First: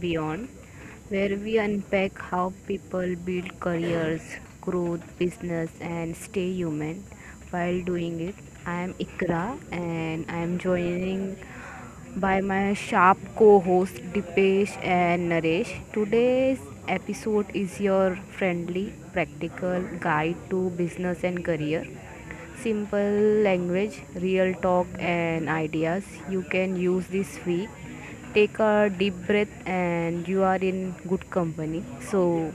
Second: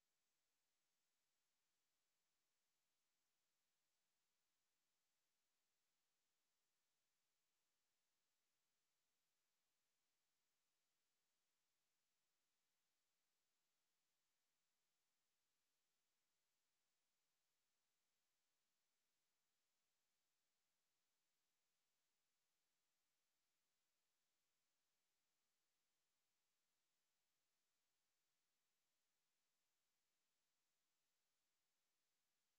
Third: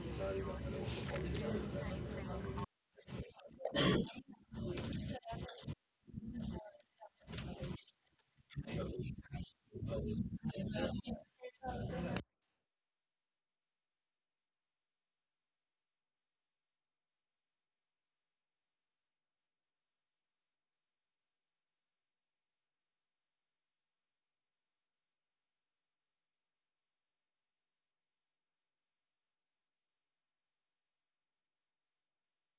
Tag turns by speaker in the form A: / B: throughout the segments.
A: Beyond, where we unpack how people build careers, growth, business, and stay human while doing it. I am Ikra and I am joining by my sharp co host Dipesh and Naresh. Today's episode is your friendly, practical guide to business and career. Simple language, real talk, and ideas you can use this week. Take a deep breath, and you are in good company. So,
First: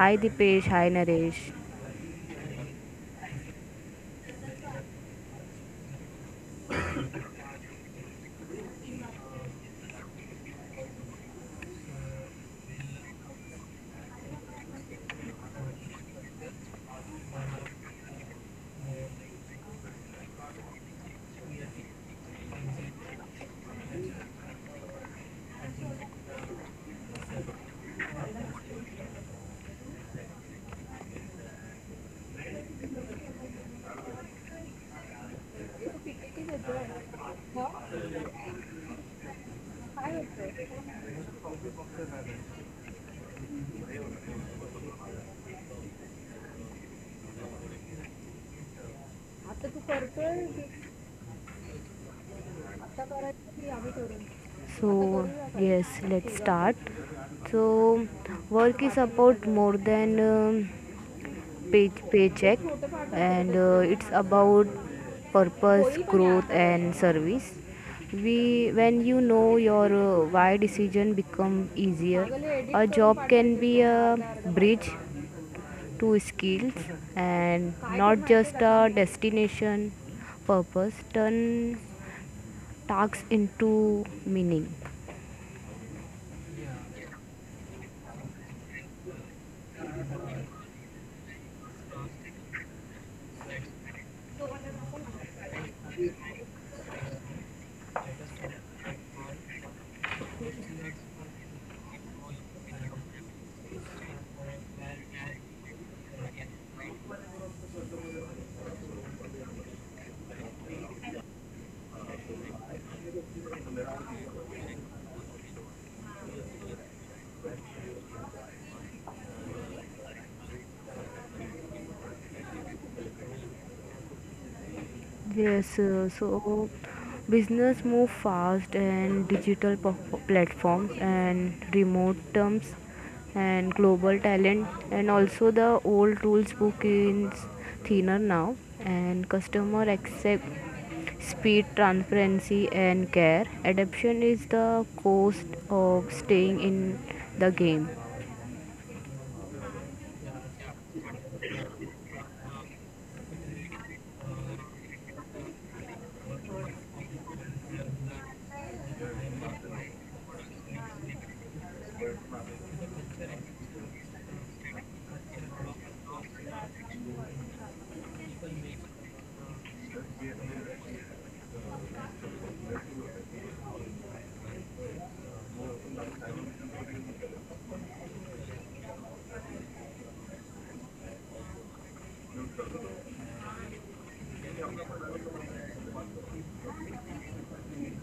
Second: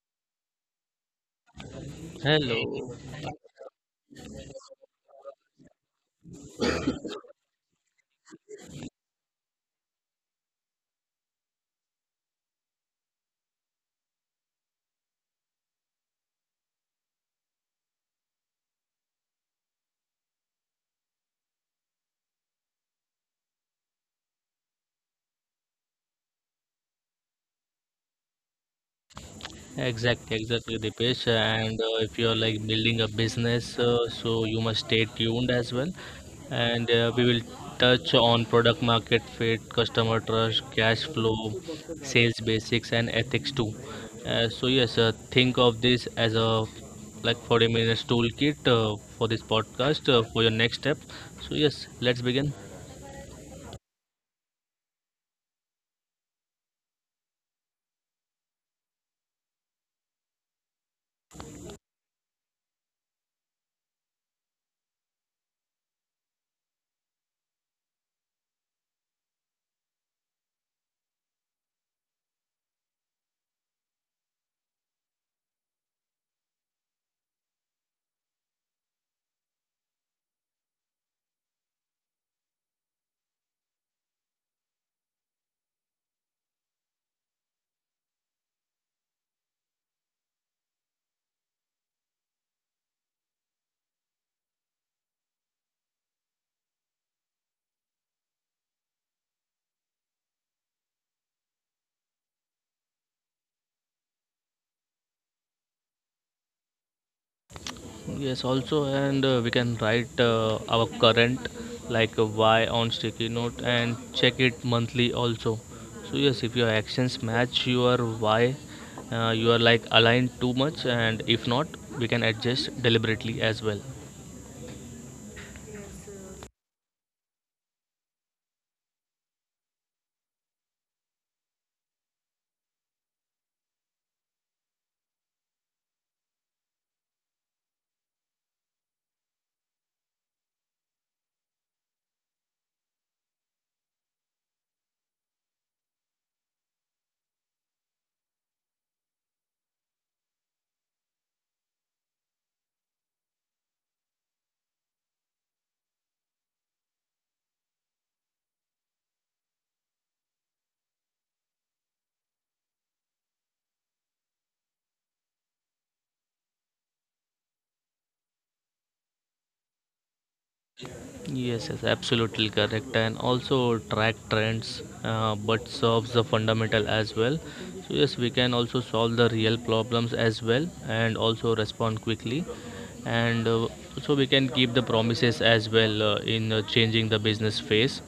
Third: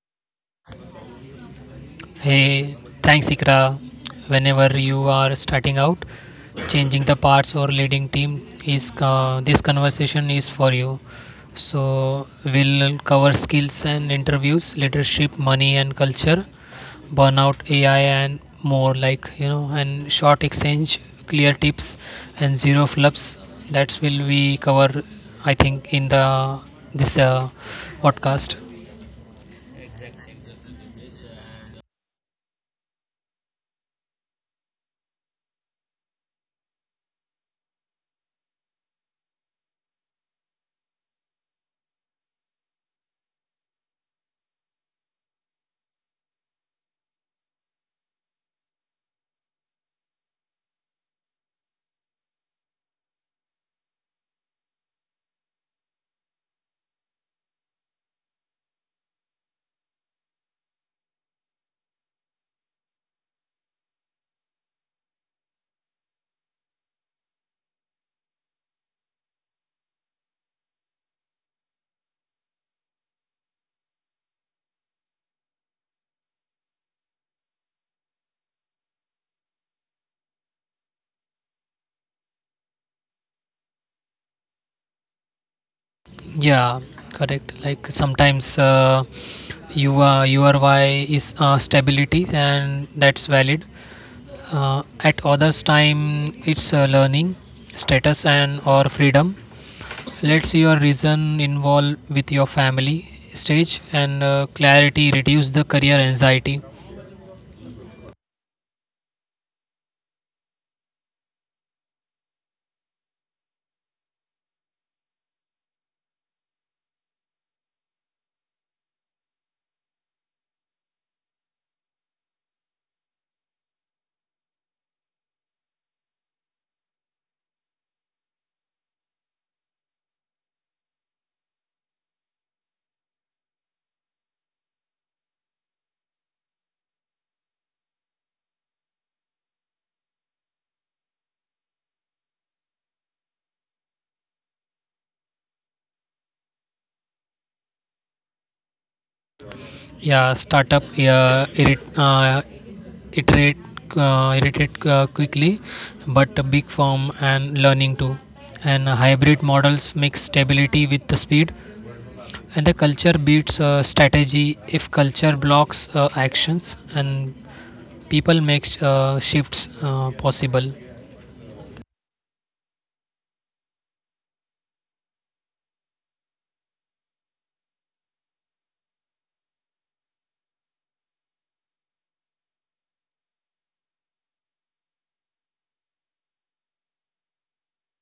A: hi Dipesh, hi Naresh.
B: Hey,
C: Hello,
B: thanks Ikra. Whenever you are starting out, changing the parts or leading team is this conversation is for you. So we'll cover skills and interviews, leadership, money and culture, burnout, AI and more like, and short exchange, clear tips and zero flubs. That's will we cover, I think, in the this podcast.
C: exactly, exactly, Dipesh. And If you're like building a business, so you must stay tuned as well. And We will touch on product market fit, customer trust, cash flow, sales basics, and ethics too. Think of this as a 40 minutes toolkit for this podcast for your next step. So yes, let's begin.
A: So, yes, let's start. So, work is about more than paycheck and it's about purpose growth and service we when you know your why decision become easier a job can be a bridge to skills and not just a destination purpose turn tasks into meaning.
B: Yeah, correct. Like sometimes U URY is stability and that's valid. At others time it's learning, status and or freedom. Let's your reason involve with your family stage and clarity reduce the career anxiety.
C: Yes, also, and we can write our current like a why on sticky note and check it monthly also. So yes, if your actions match your why, you are like aligned too much, and if not, we can adjust deliberately as well.
A: Yes, so business move fast and digital platforms and remote terms and global talent and also the old rules book is thinner now and customer accept speed, transparency and care. Adaption is the cost of staying in the game.
B: Yeah, startup yeah, iterate irritate quickly, but a big firm and learning too. And hybrid models mix stability with the speed, and the culture beats strategy if culture blocks actions, and people make shifts possible.
C: Yes, yes, absolutely correct, and also track trends, but solves the fundamental as well. So yes, we can also solve the real problems as well, and also respond quickly, and so we can keep the promises as well in changing the business phase.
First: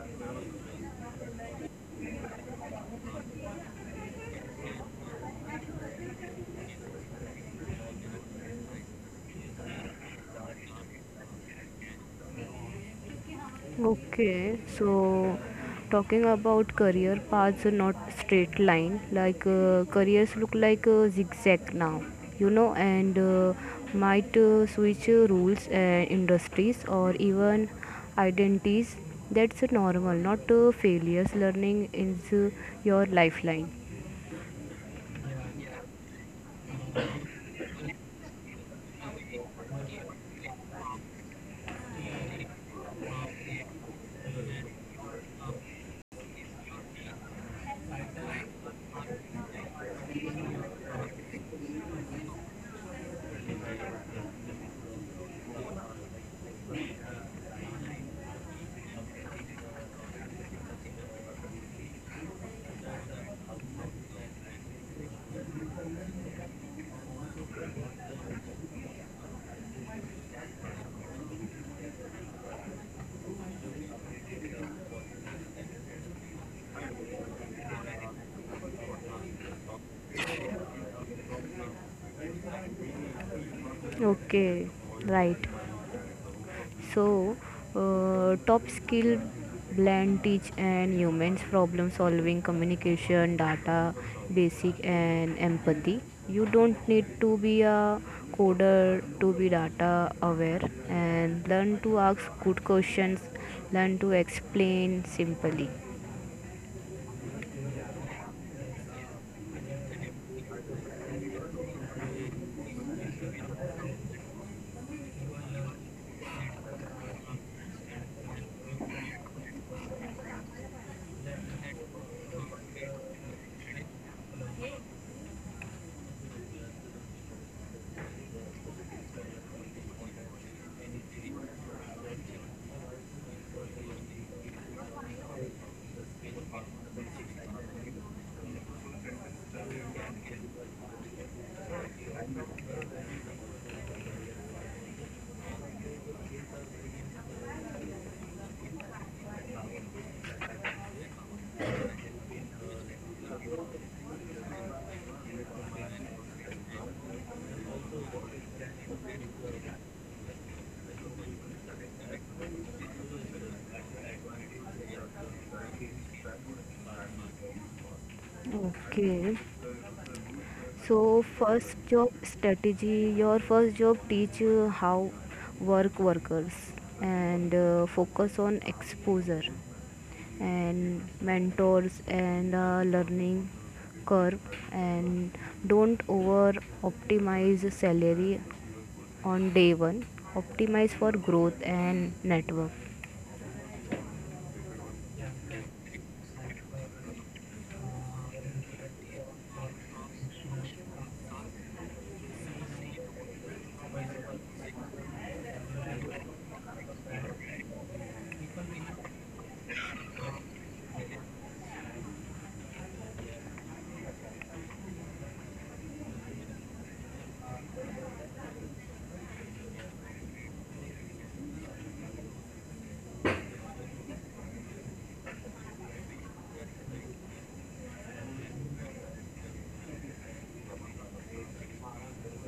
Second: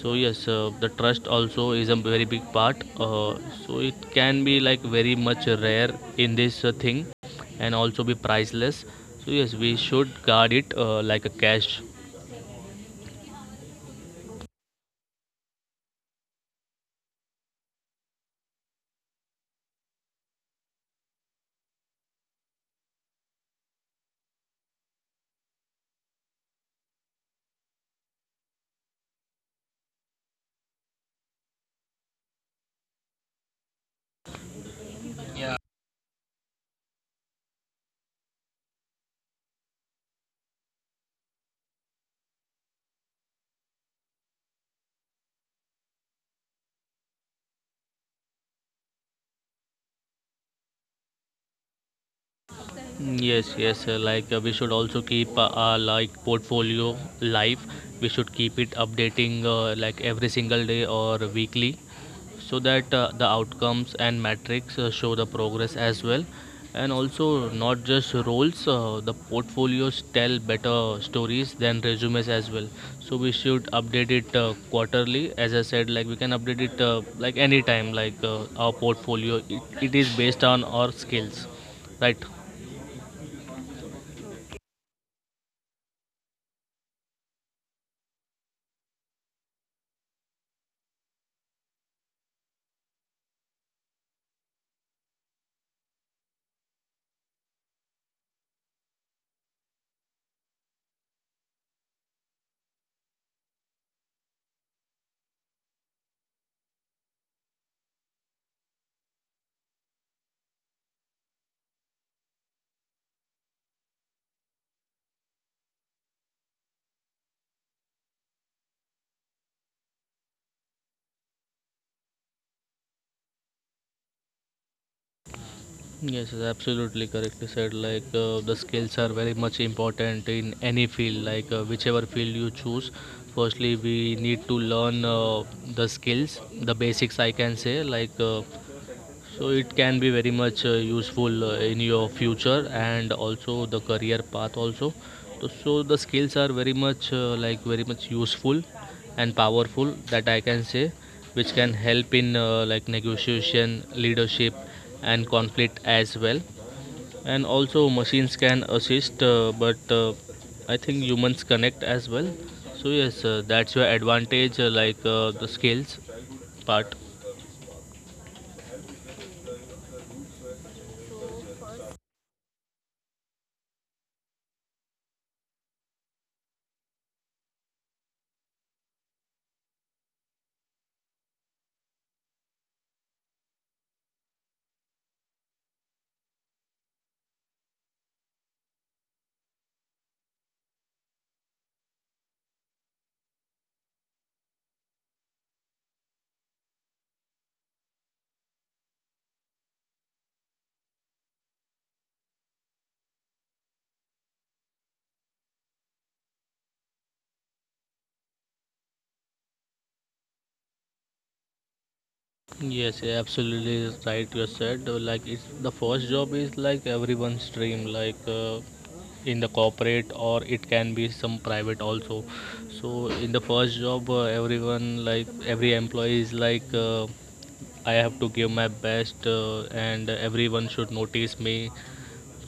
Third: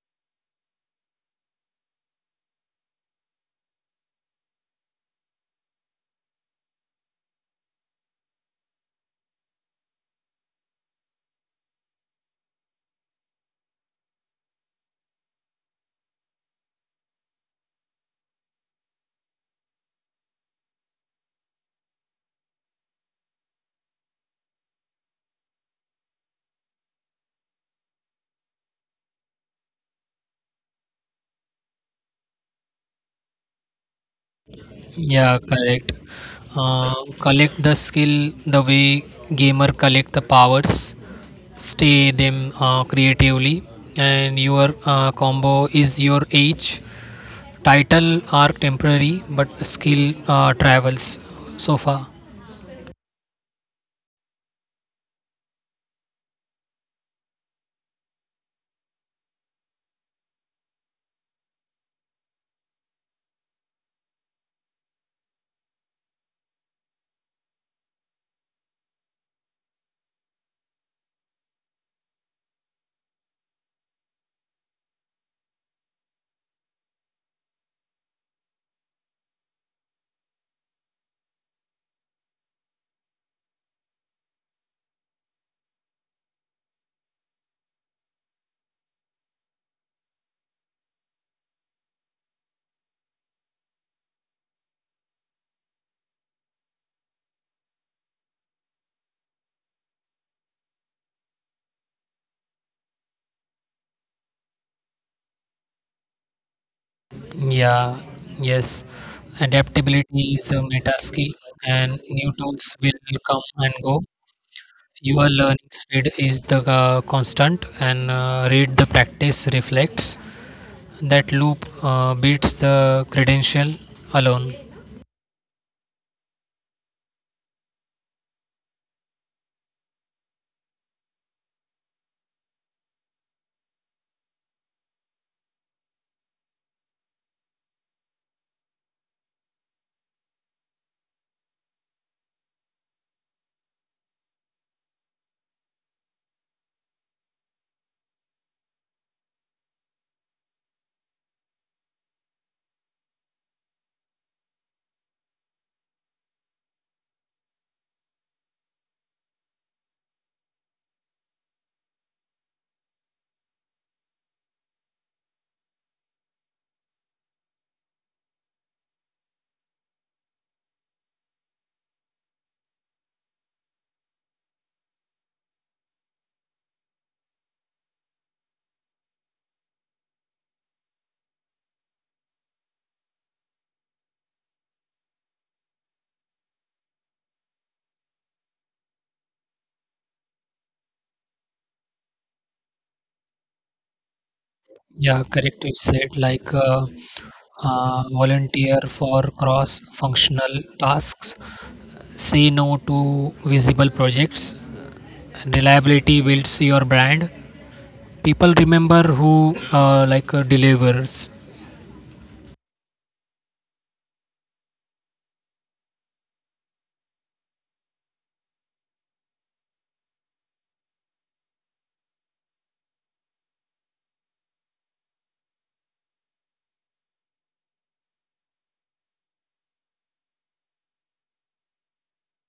C: So yes, the trust also is a very big part. So it can be like very much rare in this thing, and also be priceless. So yes, we should guard it like a cash.
A: Okay, so talking about career paths are not straight line. Like careers look like a zigzag now, and might switch rules and industries or even identities. That's normal, not failures. Learning is your lifeline.
B: Yeah, correct. Uh, Collect the skill the way gamer collect the powers, stay them creatively and your combo is your age, title are temporary but skill travels so far.
C: Mm. Yes, yes. Like we should also keep our like portfolio live. We should keep it updating like every single day or weekly, so that the outcomes and metrics show the progress as well. And also, not just roles. The portfolios tell better stories than resumes as well. So we should update it quarterly. As I said, like we can update it like anytime. Like our portfolio, it is based on our skills, right?
A: Okay, right. So, top skill blend teach and humans problem solving, communication, data, basic and empathy. You don't need to be a coder to be data aware and learn to ask good questions, learn to explain simply.
B: Yeah, yes, adaptability is a meta skill, and new tools will come and go. Your learning speed is the constant, and read the practice reflects that loop beats the credential alone.
C: Yes, it's absolutely correctly said. Like the skills are very much important in any field, like whichever field you choose. Firstly, we need to learn the skills, the basics, I can say, like so it can be very much useful in your future and also the career path also. So the skills are very much like very much useful and powerful that I can say, which can help in like negotiation, leadership, and conflict as well. And also machines can assist, but I think humans connect as well. So yes, that's your advantage, like the skills part.
A: Okay. So first job strategy, your first job teach you how workers and focus on exposure and mentors and learning curve and don't over optimize salary on day one, optimize for growth and network.
B: Yeah, correct. You said like Volunteer for cross-functional tasks, say no to visible projects. Reliability builds your brand. People remember who delivers.
C: Yes, yeah, absolutely right. You said like it's the first job is like everyone's dream, like in the corporate or it can be some private also. So in the first job, everyone like every employee is like I have to give my best, and everyone should notice me.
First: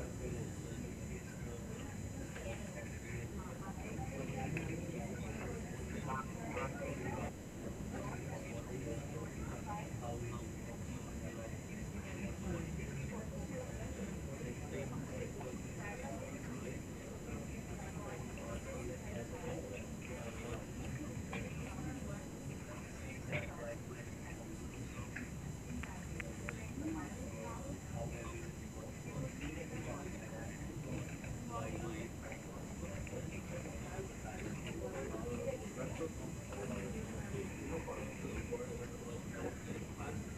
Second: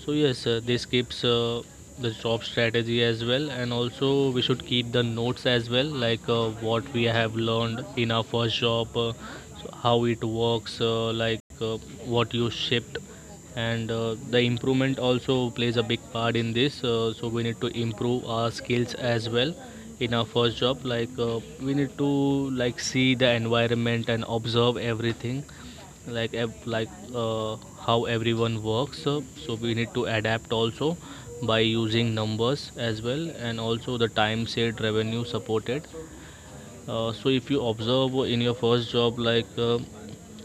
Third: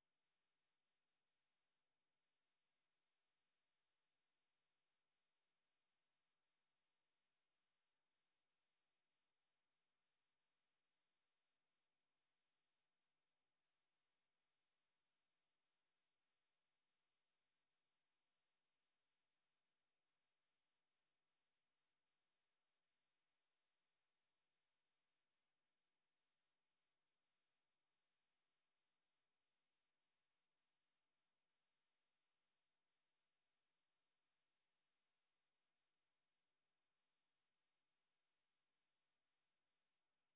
C: So yes, this keeps the job strategy as well, and also we should keep the notes as well, like what we have learned in our first job, so how it works, like what you shipped, and the improvement also plays a big part in this. So we need to improve our skills as well in our first job. Like we need to like see the environment and observe everything like how everyone works so we need to adapt also by using numbers as well and also the time saved revenue supported, so if you observe in your first job like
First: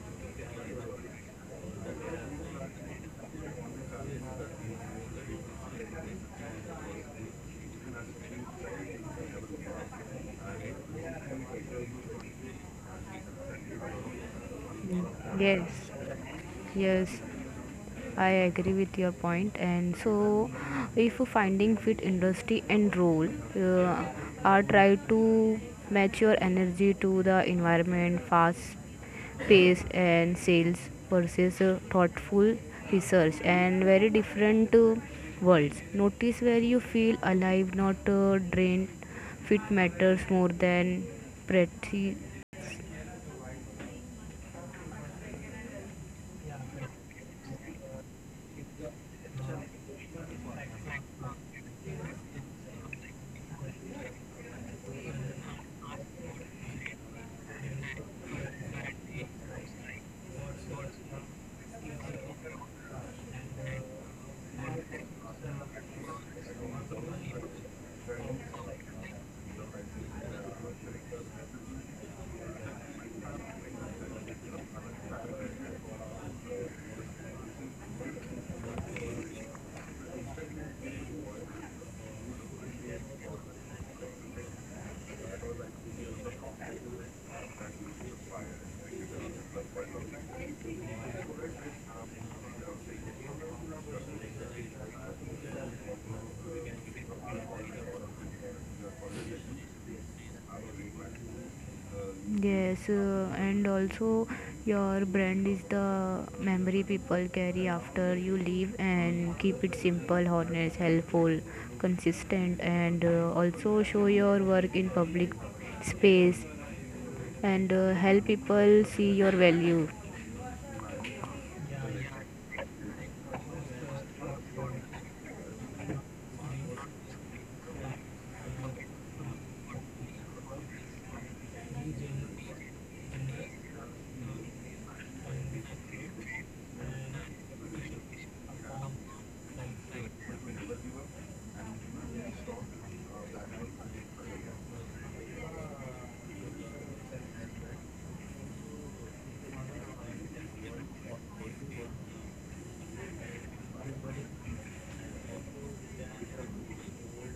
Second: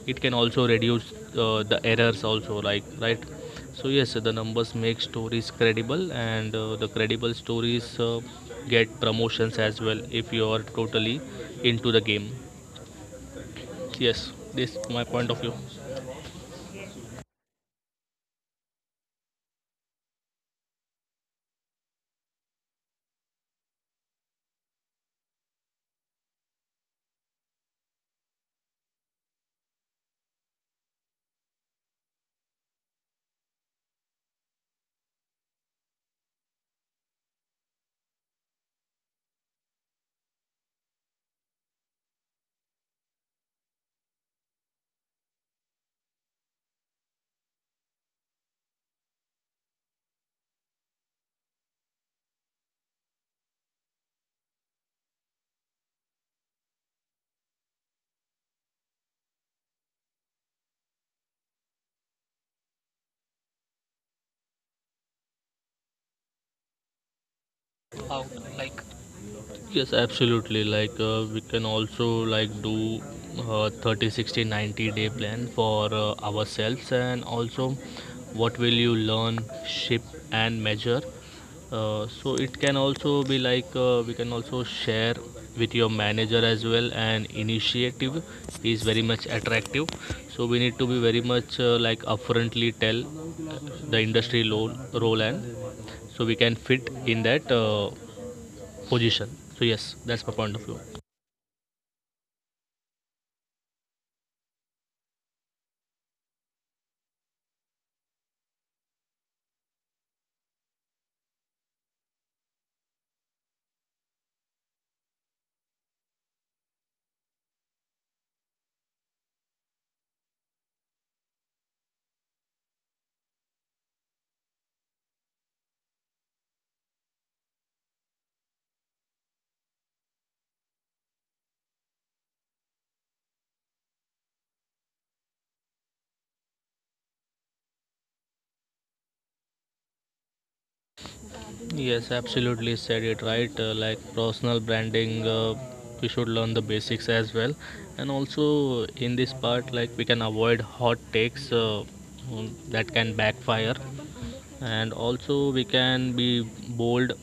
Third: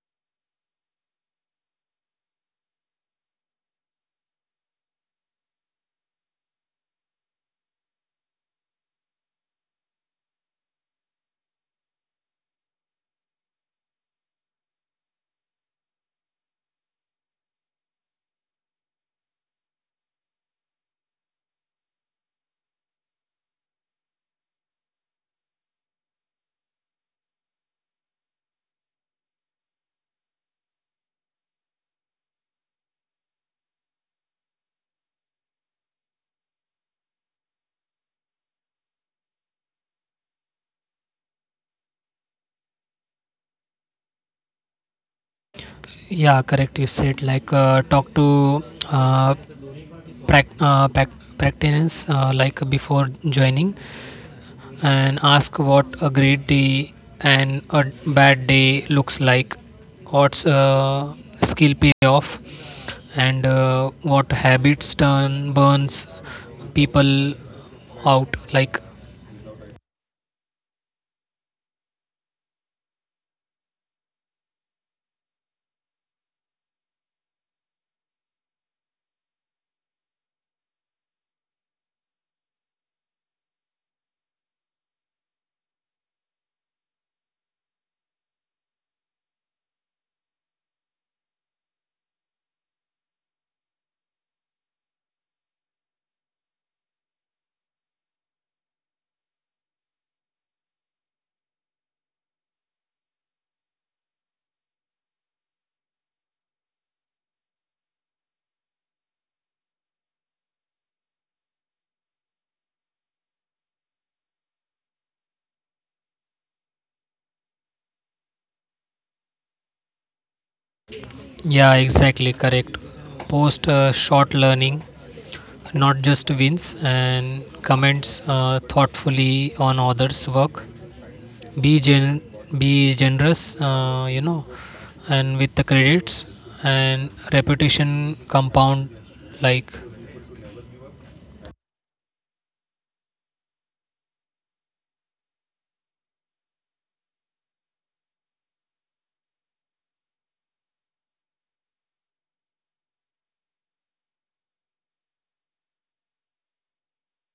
C: it can also reduce the errors also, like, right? So yes, the numbers make stories credible, and the credible stories get promotions as well if you are totally into the game. Yes, this my point of view.
A: Yes, yes, I agree with your point. And so if finding fit industry and role uh, are try to match your energy to the environment, fast pace and sales versus thoughtful research and very different worlds, notice where you feel alive, not drained. Fit matters more than pretty.
B: Yeah, correct. You said like talk to uh, practitioners like before joining, and ask what a great day and a bad day looks like, what's skill payoff, and what habits turn burns people out. Like,
C: Yes, absolutely. Like we can also like do 30, 60, 90 day plan for ourselves and also what will you learn, ship and measure. So it can also be like we can also share with your manager as well and initiative is very much attractive, so we need to be very much like upfrontly tell the industry role, and so we can fit in that position. So yes, that's my point of view.
A: Yes, and also your brand is the memory people carry after you leave and keep it simple, honest, helpful, consistent and also show your work in public space and help people see your value.
B: yeah, exactly correct. Post short learning, not just wins, and comments thoughtfully on others' work. be gen be generous, you know, and with the credits, and reputation compound like.
C: Yes, absolutely said it right. Like personal branding, we should learn the basics as well, and also in this part, like we can avoid hot takes that can backfire, and also we can be bold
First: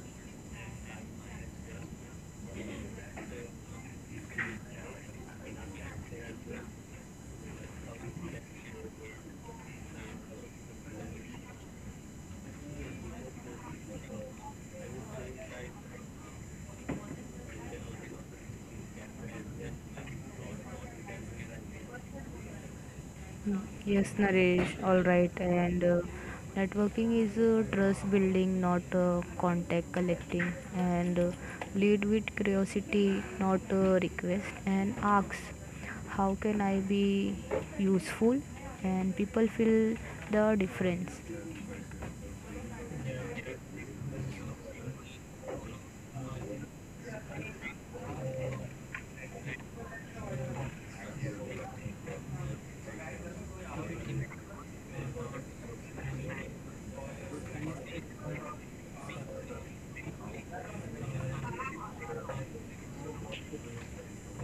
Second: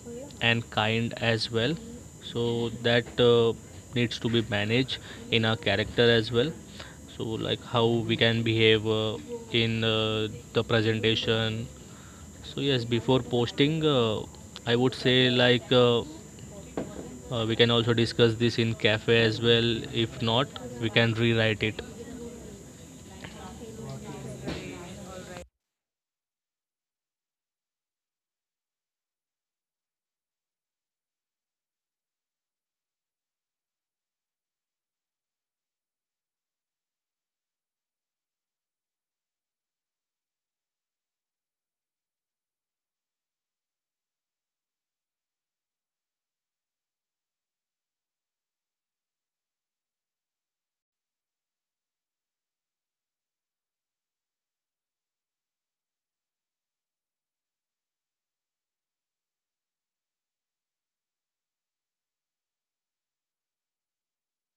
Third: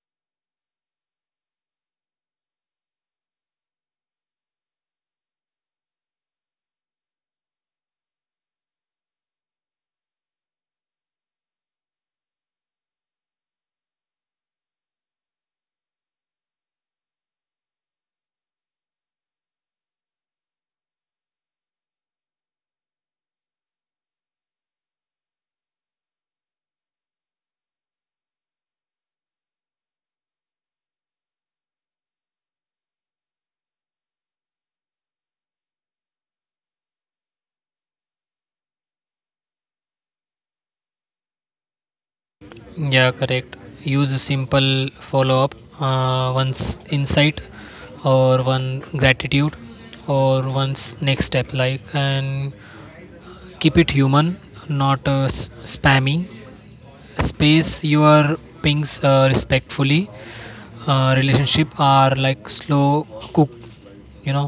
C: and kind as well. So that needs to be managed in our character as well, so like how we can behave in the presentation. So yes, before posting, I would say like we can also discuss this in cafe as well. If not, we can rewrite it.
A: Yes, Naresh, all right. And networking is trust building, not contact collecting. And lead with curiosity, not request. And ask, how can I be useful? And people feel the difference.
B: Yeah, correct. Use a simple follow up, once insight or one gratitude or one's next step like, and keep it human, not spammy. Space your pings respectfully. Relationship are like slow cook, you know.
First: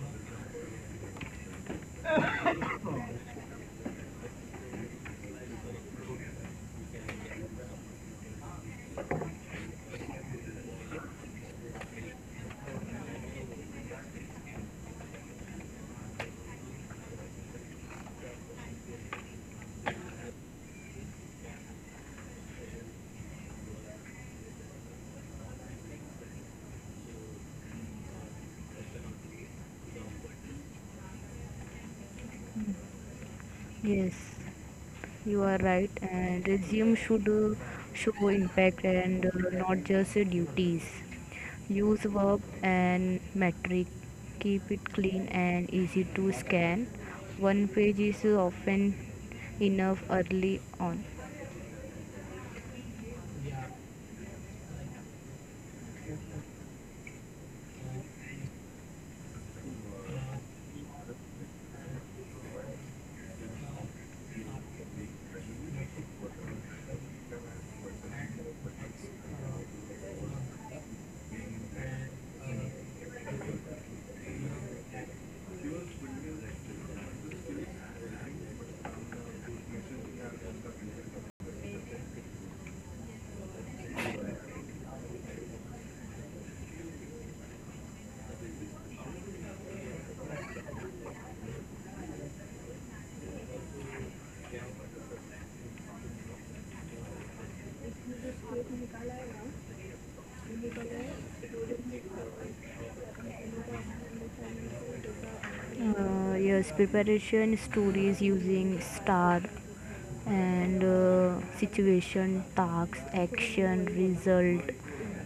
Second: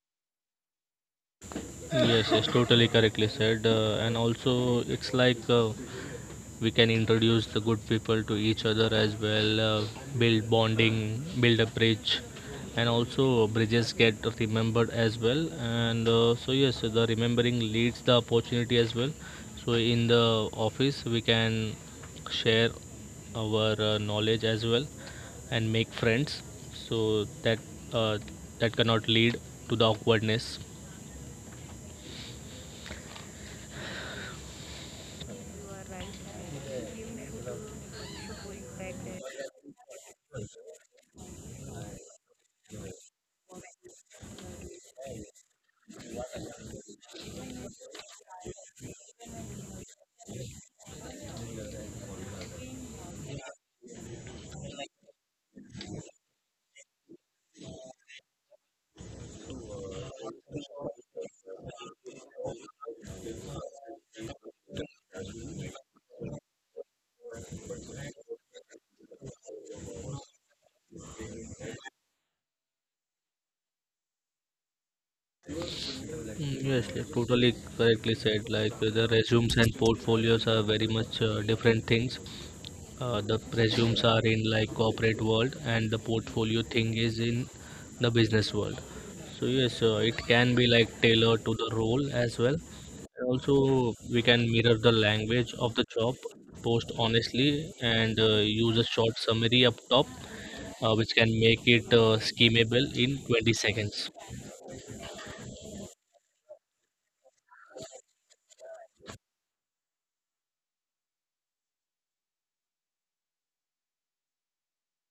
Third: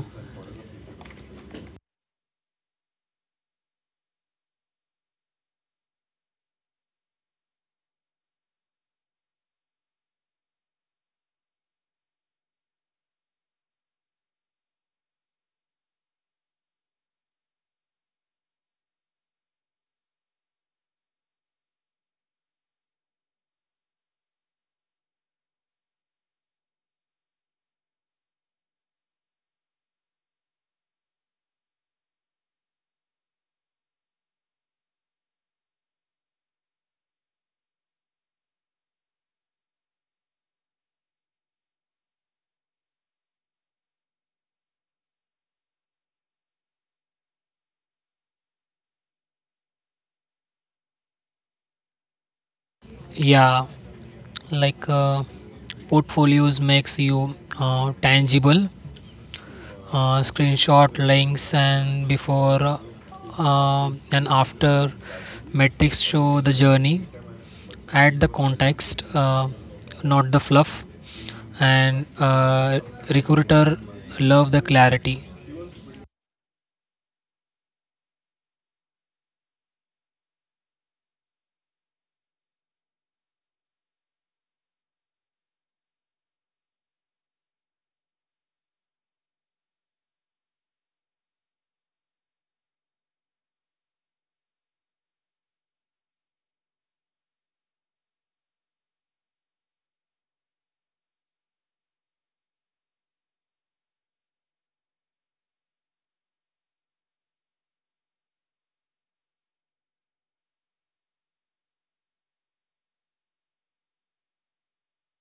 C: Yes, yes, totally correctly said. And also, it's like we can introduce the good people to each other as well, build bonding, build a bridge, and also bridges get remembered as well, and so yes, the remembering leads the opportunity as well. So in the office we can share our knowledge as well and make friends so that uh, that cannot lead to the awkwardness.
A: Yes, you are right. And resume should show impact and not just duties. Use verb and metric. Keep it clean and easy to scan. One page is often enough early on.
B: Yeah, like uh, portfolios makes you tangible. Screenshot links and before and after metrics show the journey. Add the context, not the fluff, and recruiter love the clarity.
C: Mm. Yes, you totally correctly said. Like the resumes and portfolios are very much different things. The resumes are in like corporate world, and the portfolio thing is in the business world. So yes, it can be like tailored to the role as well. And also, we can mirror the language of the job, post honestly, and use a short summary up top, which can make it schemable in 20 seconds.
A: Yes, preparation stories using star and situation, tasks, action, result,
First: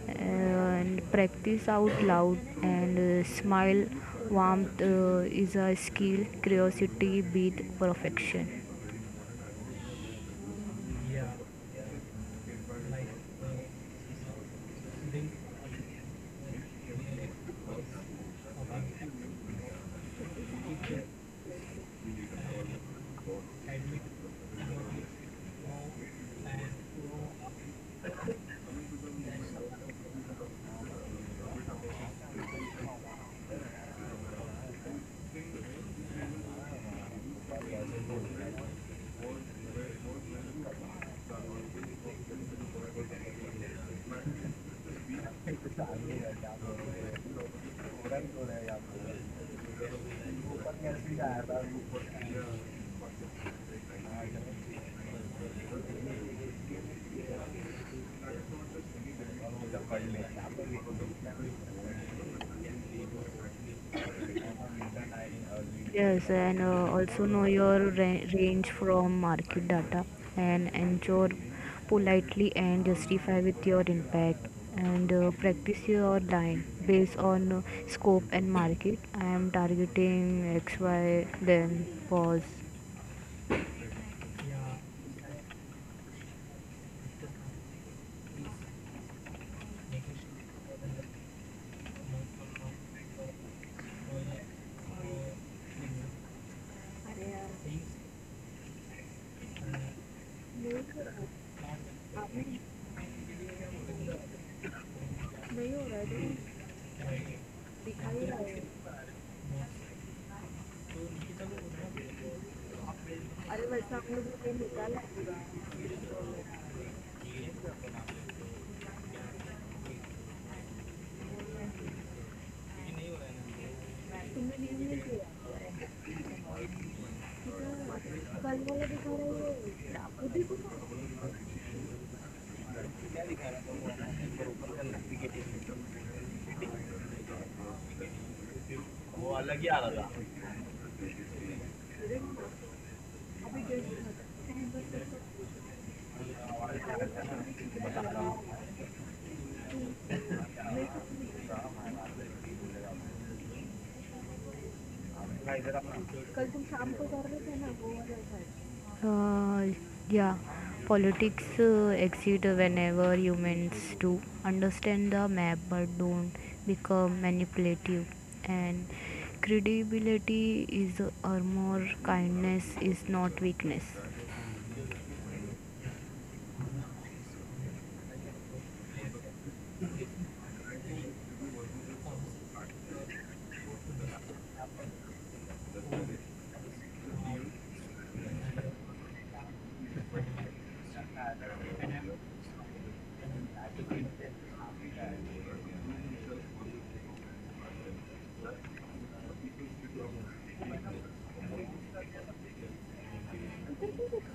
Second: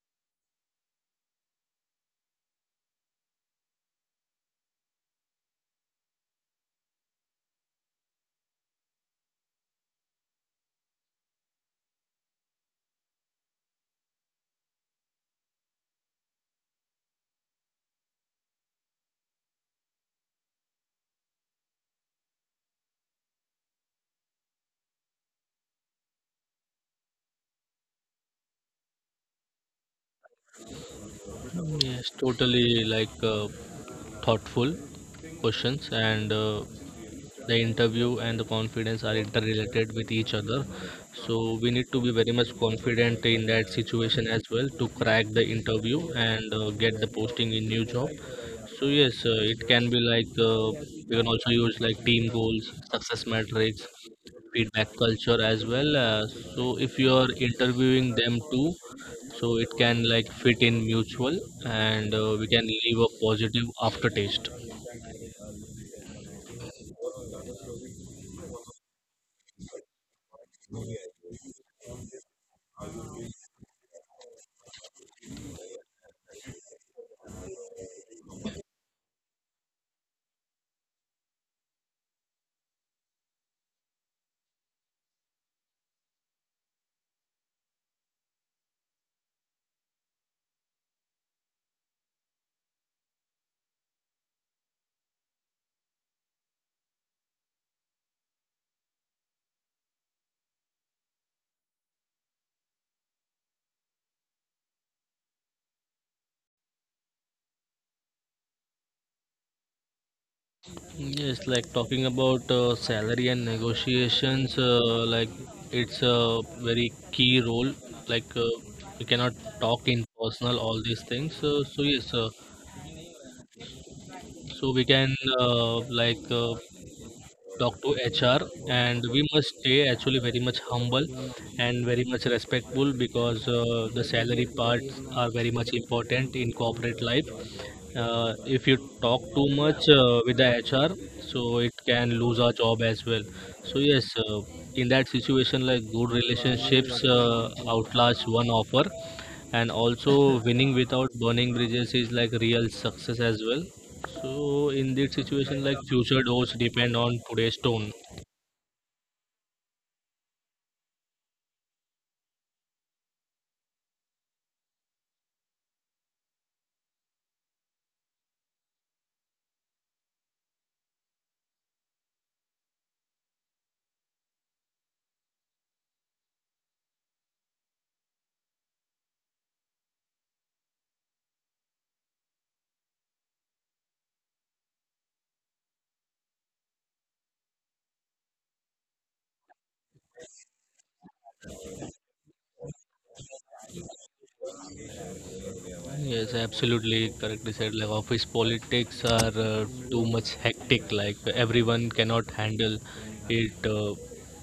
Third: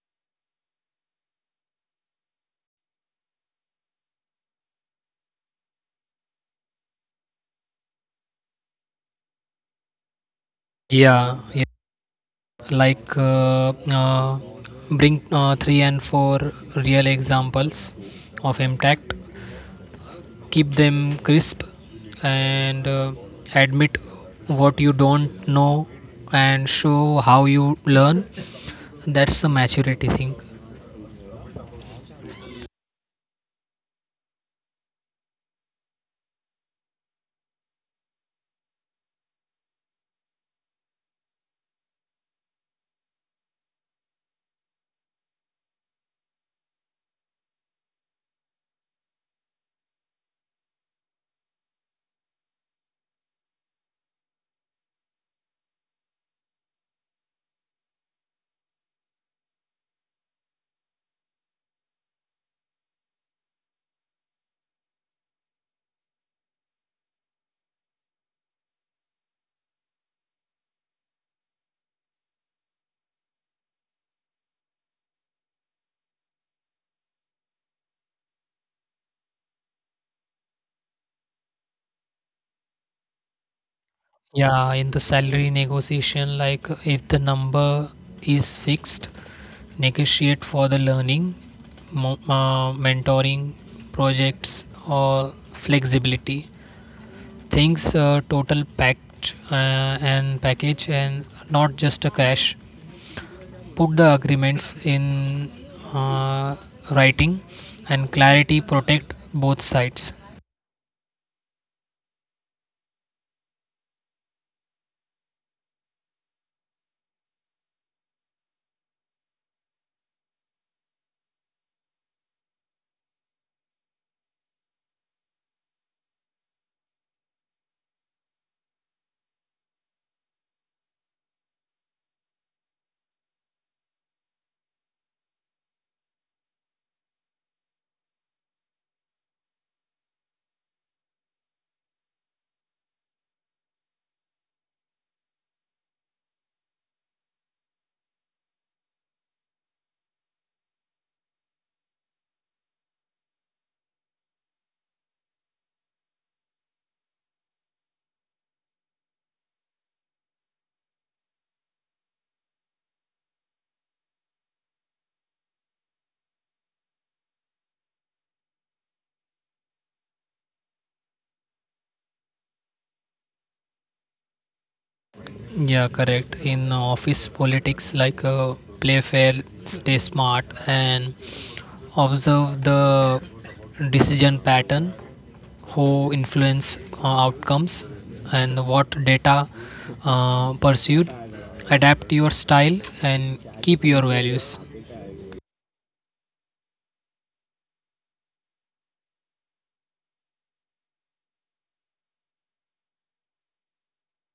A: and practice out loud and smile. Warmth is a skill, curiosity beat perfection.
B: Yeah, yeah. like uh, uh, bring three and four real examples of impact. Keep them crisp, and admit what you don't know and show how you learn. That's the maturity thing.
C: Yes, totally like thoughtful questions and the interview and the confidence are interrelated with each other, so we need to be very much confident in that situation as well to crack the interview and get the posting in new job. So yes, it can be like we can also use like team goals, success metrics, feedback culture as well, so if you are interviewing them too, so it can like fit in mutual, and we can leave a positive aftertaste.
A: Yes, and also know your range from market data and ensure politely and justify with your impact and practice your line based on scope and market. I am targeting XY, then pause.
B: Yeah, in the salary negotiation, like if the number is fixed, negotiate for the learning, mentoring projects or flexibility things, total packed and package, and not just a cash. Put the agreements in uh, writing, and clarity protect both sides.
C: Yes, like talking about salary and negotiations, like it's a very key role. Like we cannot talk in personal all these things. So yes, so we can uh, like uh, talk to HR, and we must stay actually very much humble and very much respectful because the salary parts are very much important in corporate life. If you talk too much with the hr, so it can lose our job as well. So yes, in that situation, like good relationships outlast one offer, and also winning without burning bridges is like real success as well. So in this situation, like future doors depend on today's tone.
A: Uh, yeah, politics exist whenever humans do, understand the map but don't become manipulative. And credibility is armor, kindness is not weakness.
B: Yeah, correct. In office politics, play fair, stay smart, and observe the decision pattern, who influence outcomes and what data pursued. Adapt your style and keep your values.
C: Yes, absolutely correctly said. Like office politics are too much hectic. Like everyone cannot handle it.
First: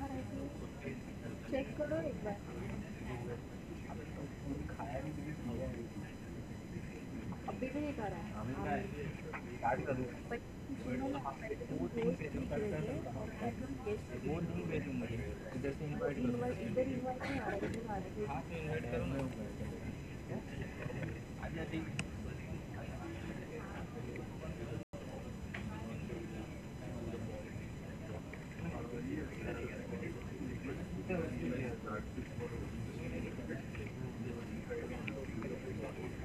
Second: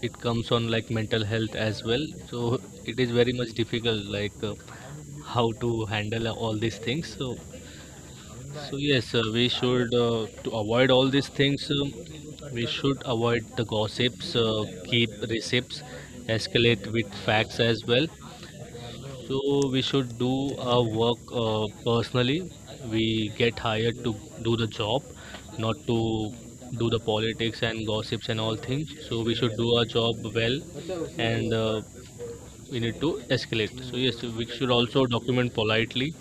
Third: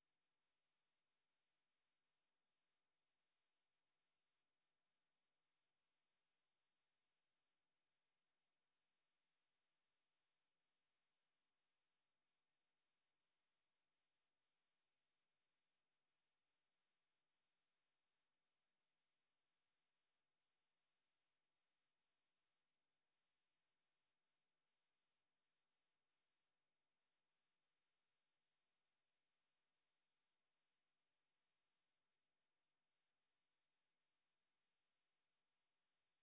C: It comes on like mental health as well. So it is very much difficult. Like how to handle all these things. So yes, we should to avoid all these things. We should avoid the gossips. Keep receipts. Escalate with facts as well, so we should do our work personally. We get hired to do the job, not to do the politics and gossips and all things. So we should do our job well, and we need to escalate. So yes, we should also document politely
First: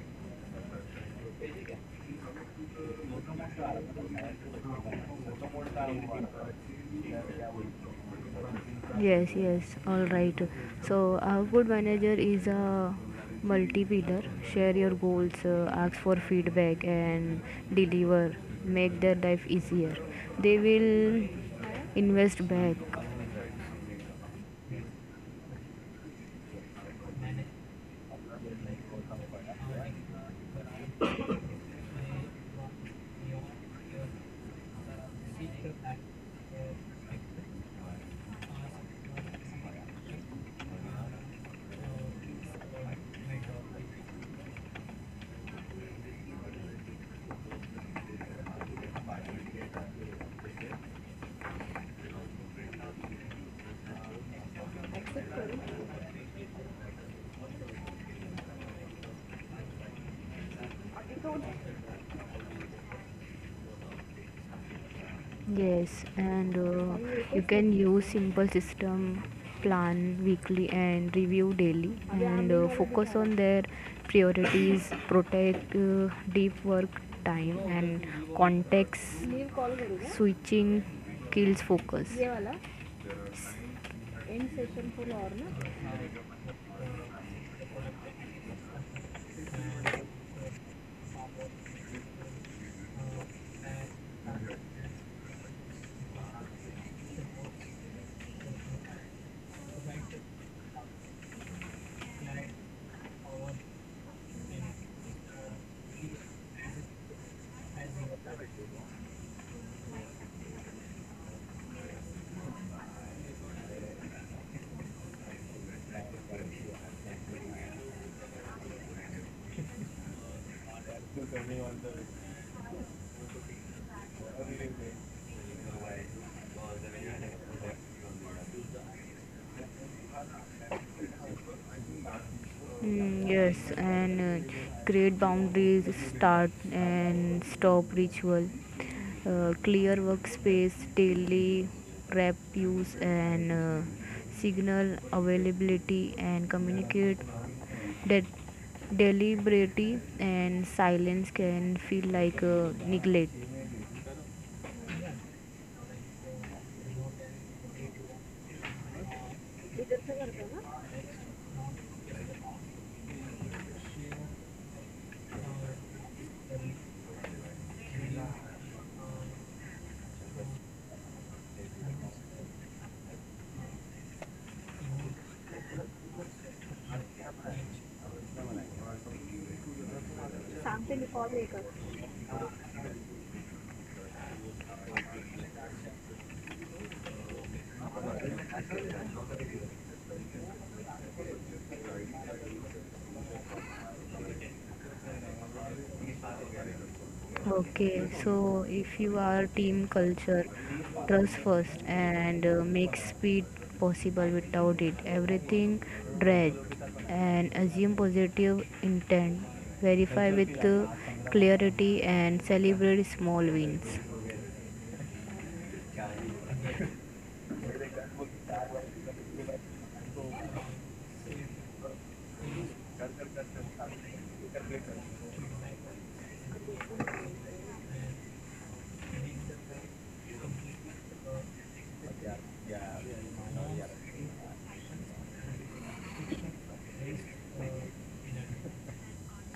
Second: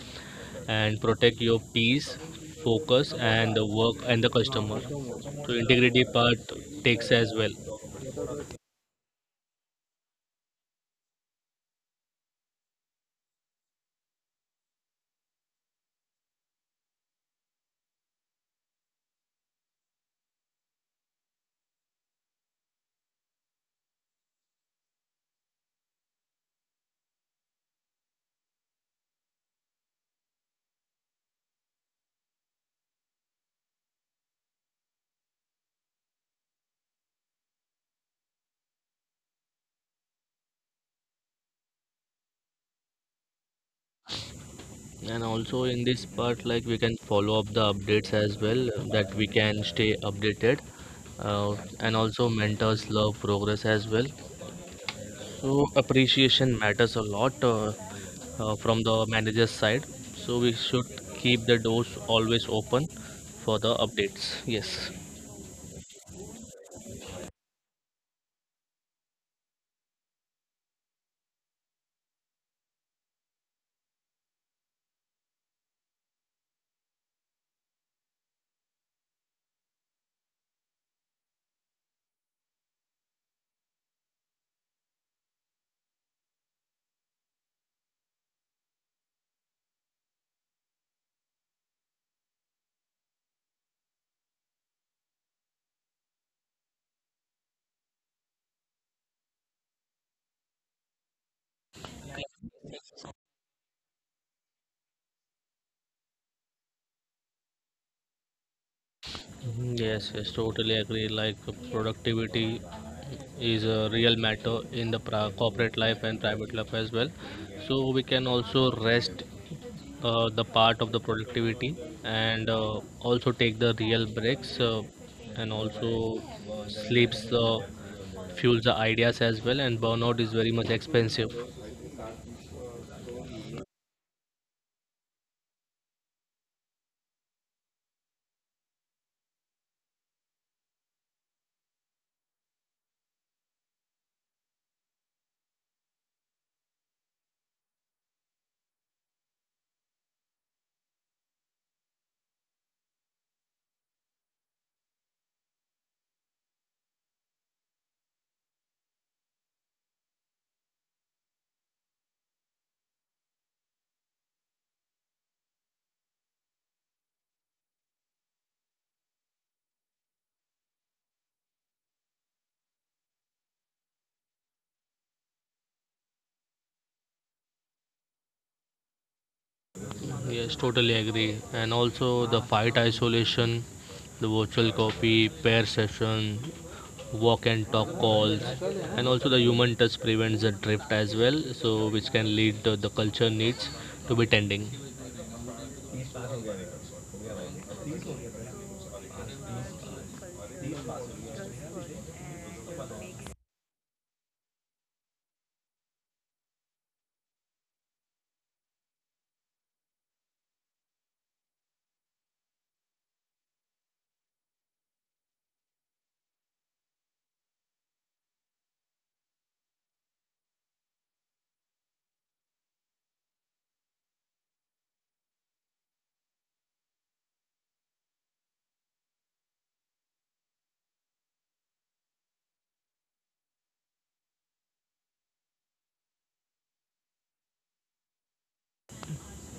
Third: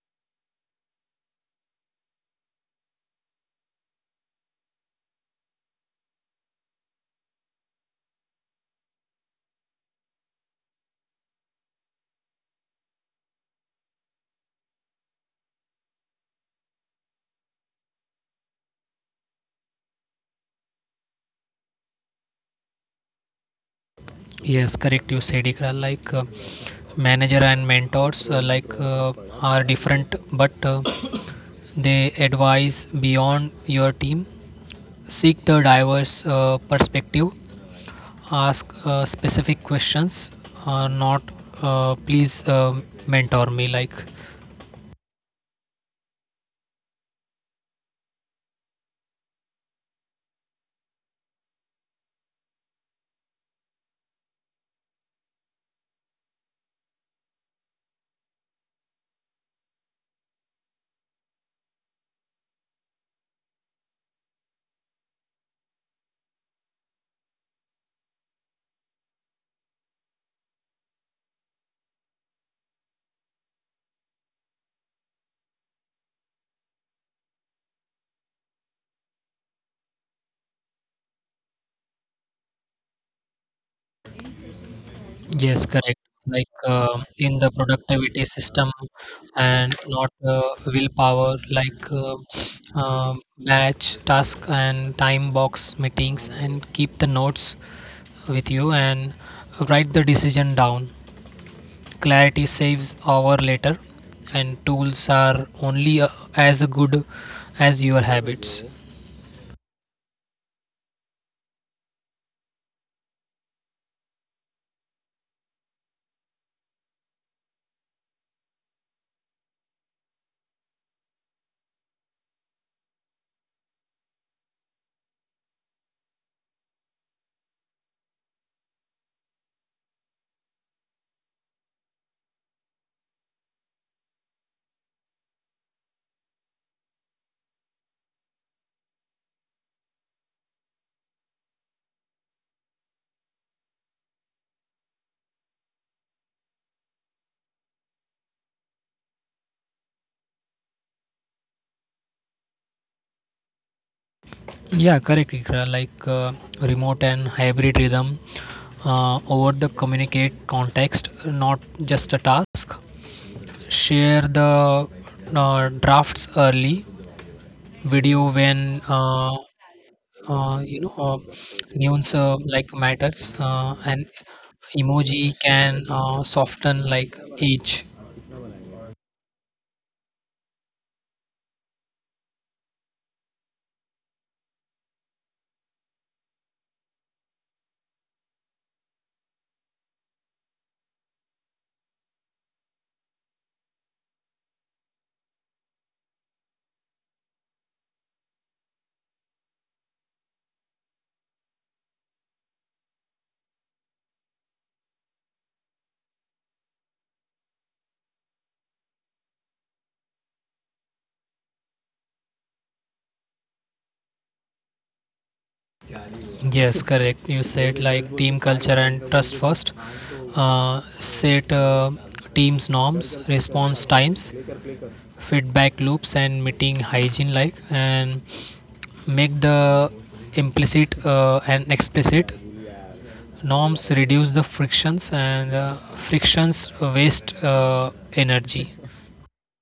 C: and protect your peace, focus, and the work and the customer. So integrity part takes as well.
A: Yes, yes, all right. So, a good manager is a multi pillar. Share your goals, ask for feedback, and deliver. Make their life easier. They will invest back.
B: Yes, correct. You said Ikra, like manager and mentors, are different, but they advise beyond your team. Seek the diverse perspective. Ask specific questions. Not please, mentor me like.
C: And also in this part, like we can follow up the updates as well, that we can stay updated. And also mentors love progress as well. So appreciation matters a lot, from the manager's side. So we should keep the doors always open for the updates. Yes.
A: Yes, and you can use simple system, plan weekly and review daily, and focus on their priorities, protect deep work time and context switching kills focus.
B: Yes, correct. Like in the productivity system and not willpower, batch task and time box meetings, and keep the notes with you and write the decision down. Clarity saves hour later, and tools are only as good as your habits.
C: Mhm. Yes, yes, totally agree. Like productivity is a real matter in the corporate life and private life as well. So we can also rest the part of the productivity, and also take the real breaks and also sleeps fuels the ideas as well. And burnout is very much expensive.
A: Yes, and create boundaries, start and stop ritual, clear workspace, daily prep use, and signal availability, and communicate that deliberately, and silence can feel like neglect.
B: Yeah, correct, Ikra. Like remote and hybrid rhythm, over the communicate context, not just a task. Share the drafts early, video when uh, you know uh, nuance like matters, and emoji can soften like each.
C: Yes, totally agree. And also the fight isolation, the virtual copy, pair session, walk and talk calls, and also the human touch prevents the drift as well, so which can lead the culture needs to be tending.
A: Okay, so if you are team culture, trust first and make speed possible, without it everything dread, and assume positive intent. Verify with clarity and celebrate small wins.
B: Yes, correct. You said like team culture and trust first. Set teams norms, response times, feedback loops and meeting hygiene like, and make the implicit and explicit norms reduce the frictions, and frictions waste energy.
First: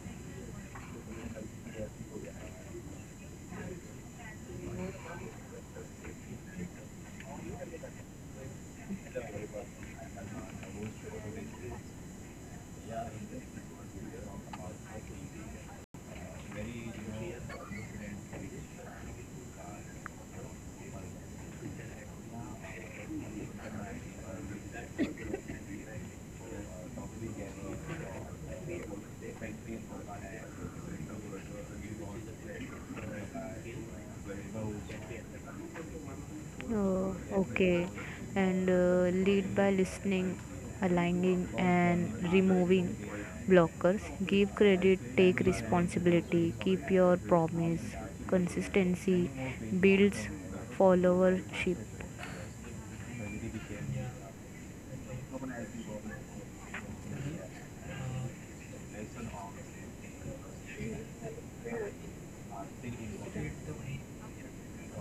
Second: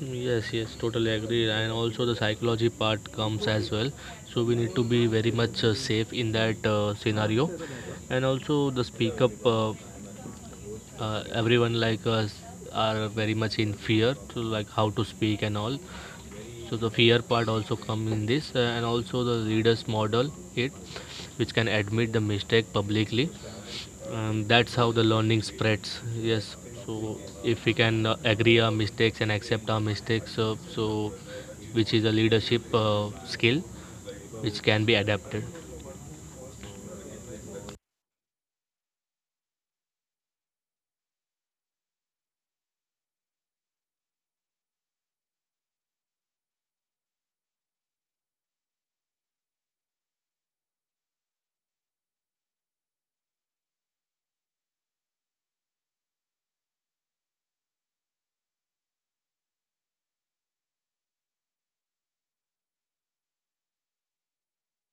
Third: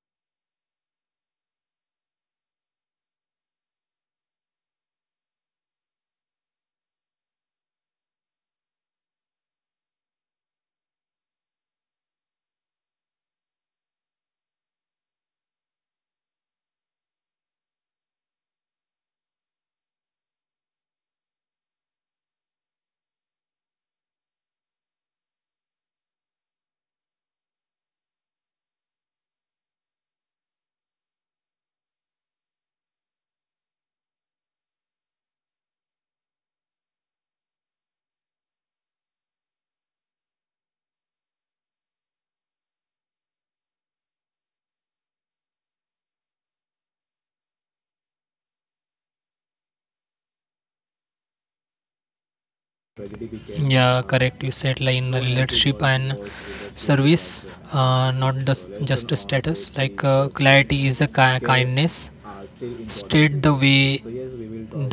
C: Yes, yes, totally agree. And also the psychology part comes as well. So we need to be very much safe in that scenario. And also the speak up, everyone like us are very much in fear to like how to speak and all. So the fear part also come in this, and also the readers model it, which can admit the mistake publicly. That's how the learning spreads. Yes. So if we can agree our mistakes and accept our mistakes, so which is a leadership skill which can be adapted.
A: Okay, and lead by listening, aligning, and removing blockers. Give credit, take responsibility, keep your promise. Consistency builds followership.
B: Yeah, correct. You said like in relationship and service, not the, just a status. Clarity is a kindness. State the way,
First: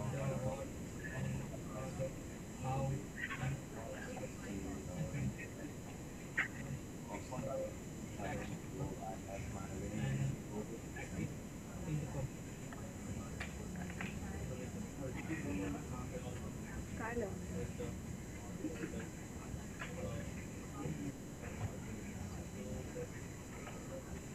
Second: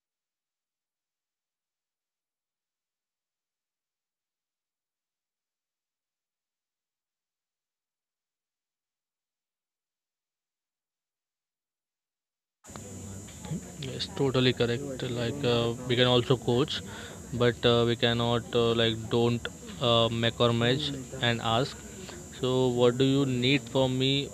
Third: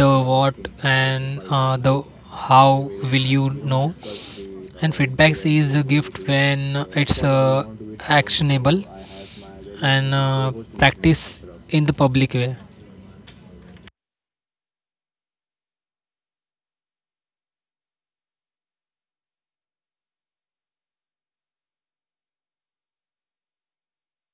B: the what, and the how will you know, and feedbacks is a gift when it's actionable, and practice in the public way.
C: Yes, totally correct. Like we can also coach, but we cannot like don't make or match and ask. So what do you need from me?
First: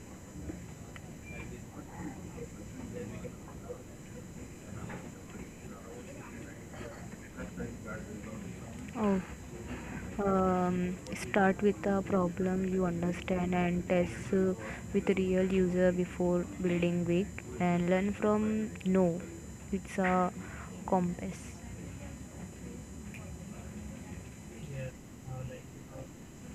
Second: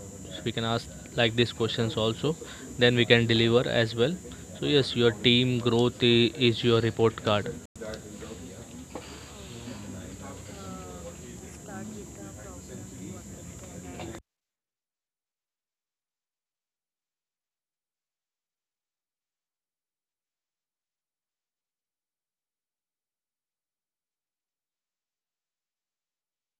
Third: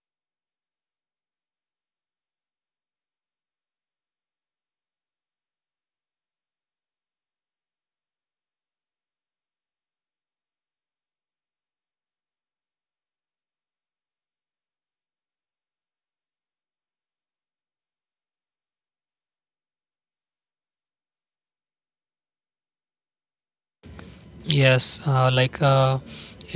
C: We can ask like these questions also. Then we can deliver as well. So yes, your team growth is your report card.
A: Oh, start with a problem you understand and test with real user before building big and learn from no. It's a compass.
B: Yes,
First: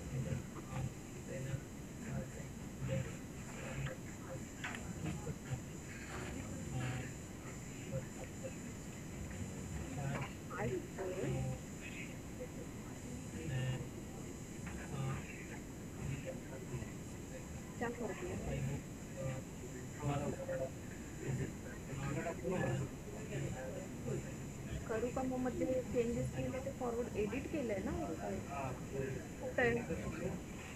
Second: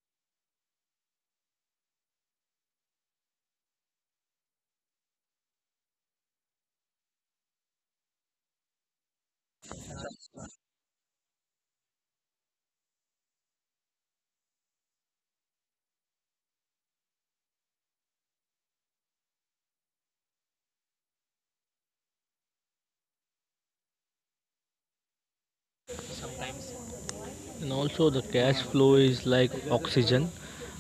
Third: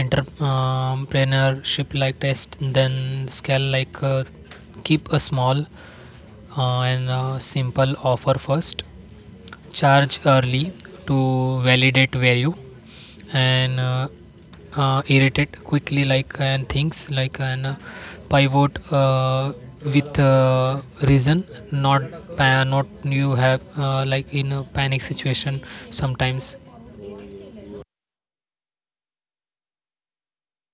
B: entrepreneurship, like test then scale. Keep a small and simple offer first, charge early to validate value, and irritate quickly, like and things like an pivot with reason, not not you have like in a panic situation sometimes.
C: And also the cash flow is like oxygen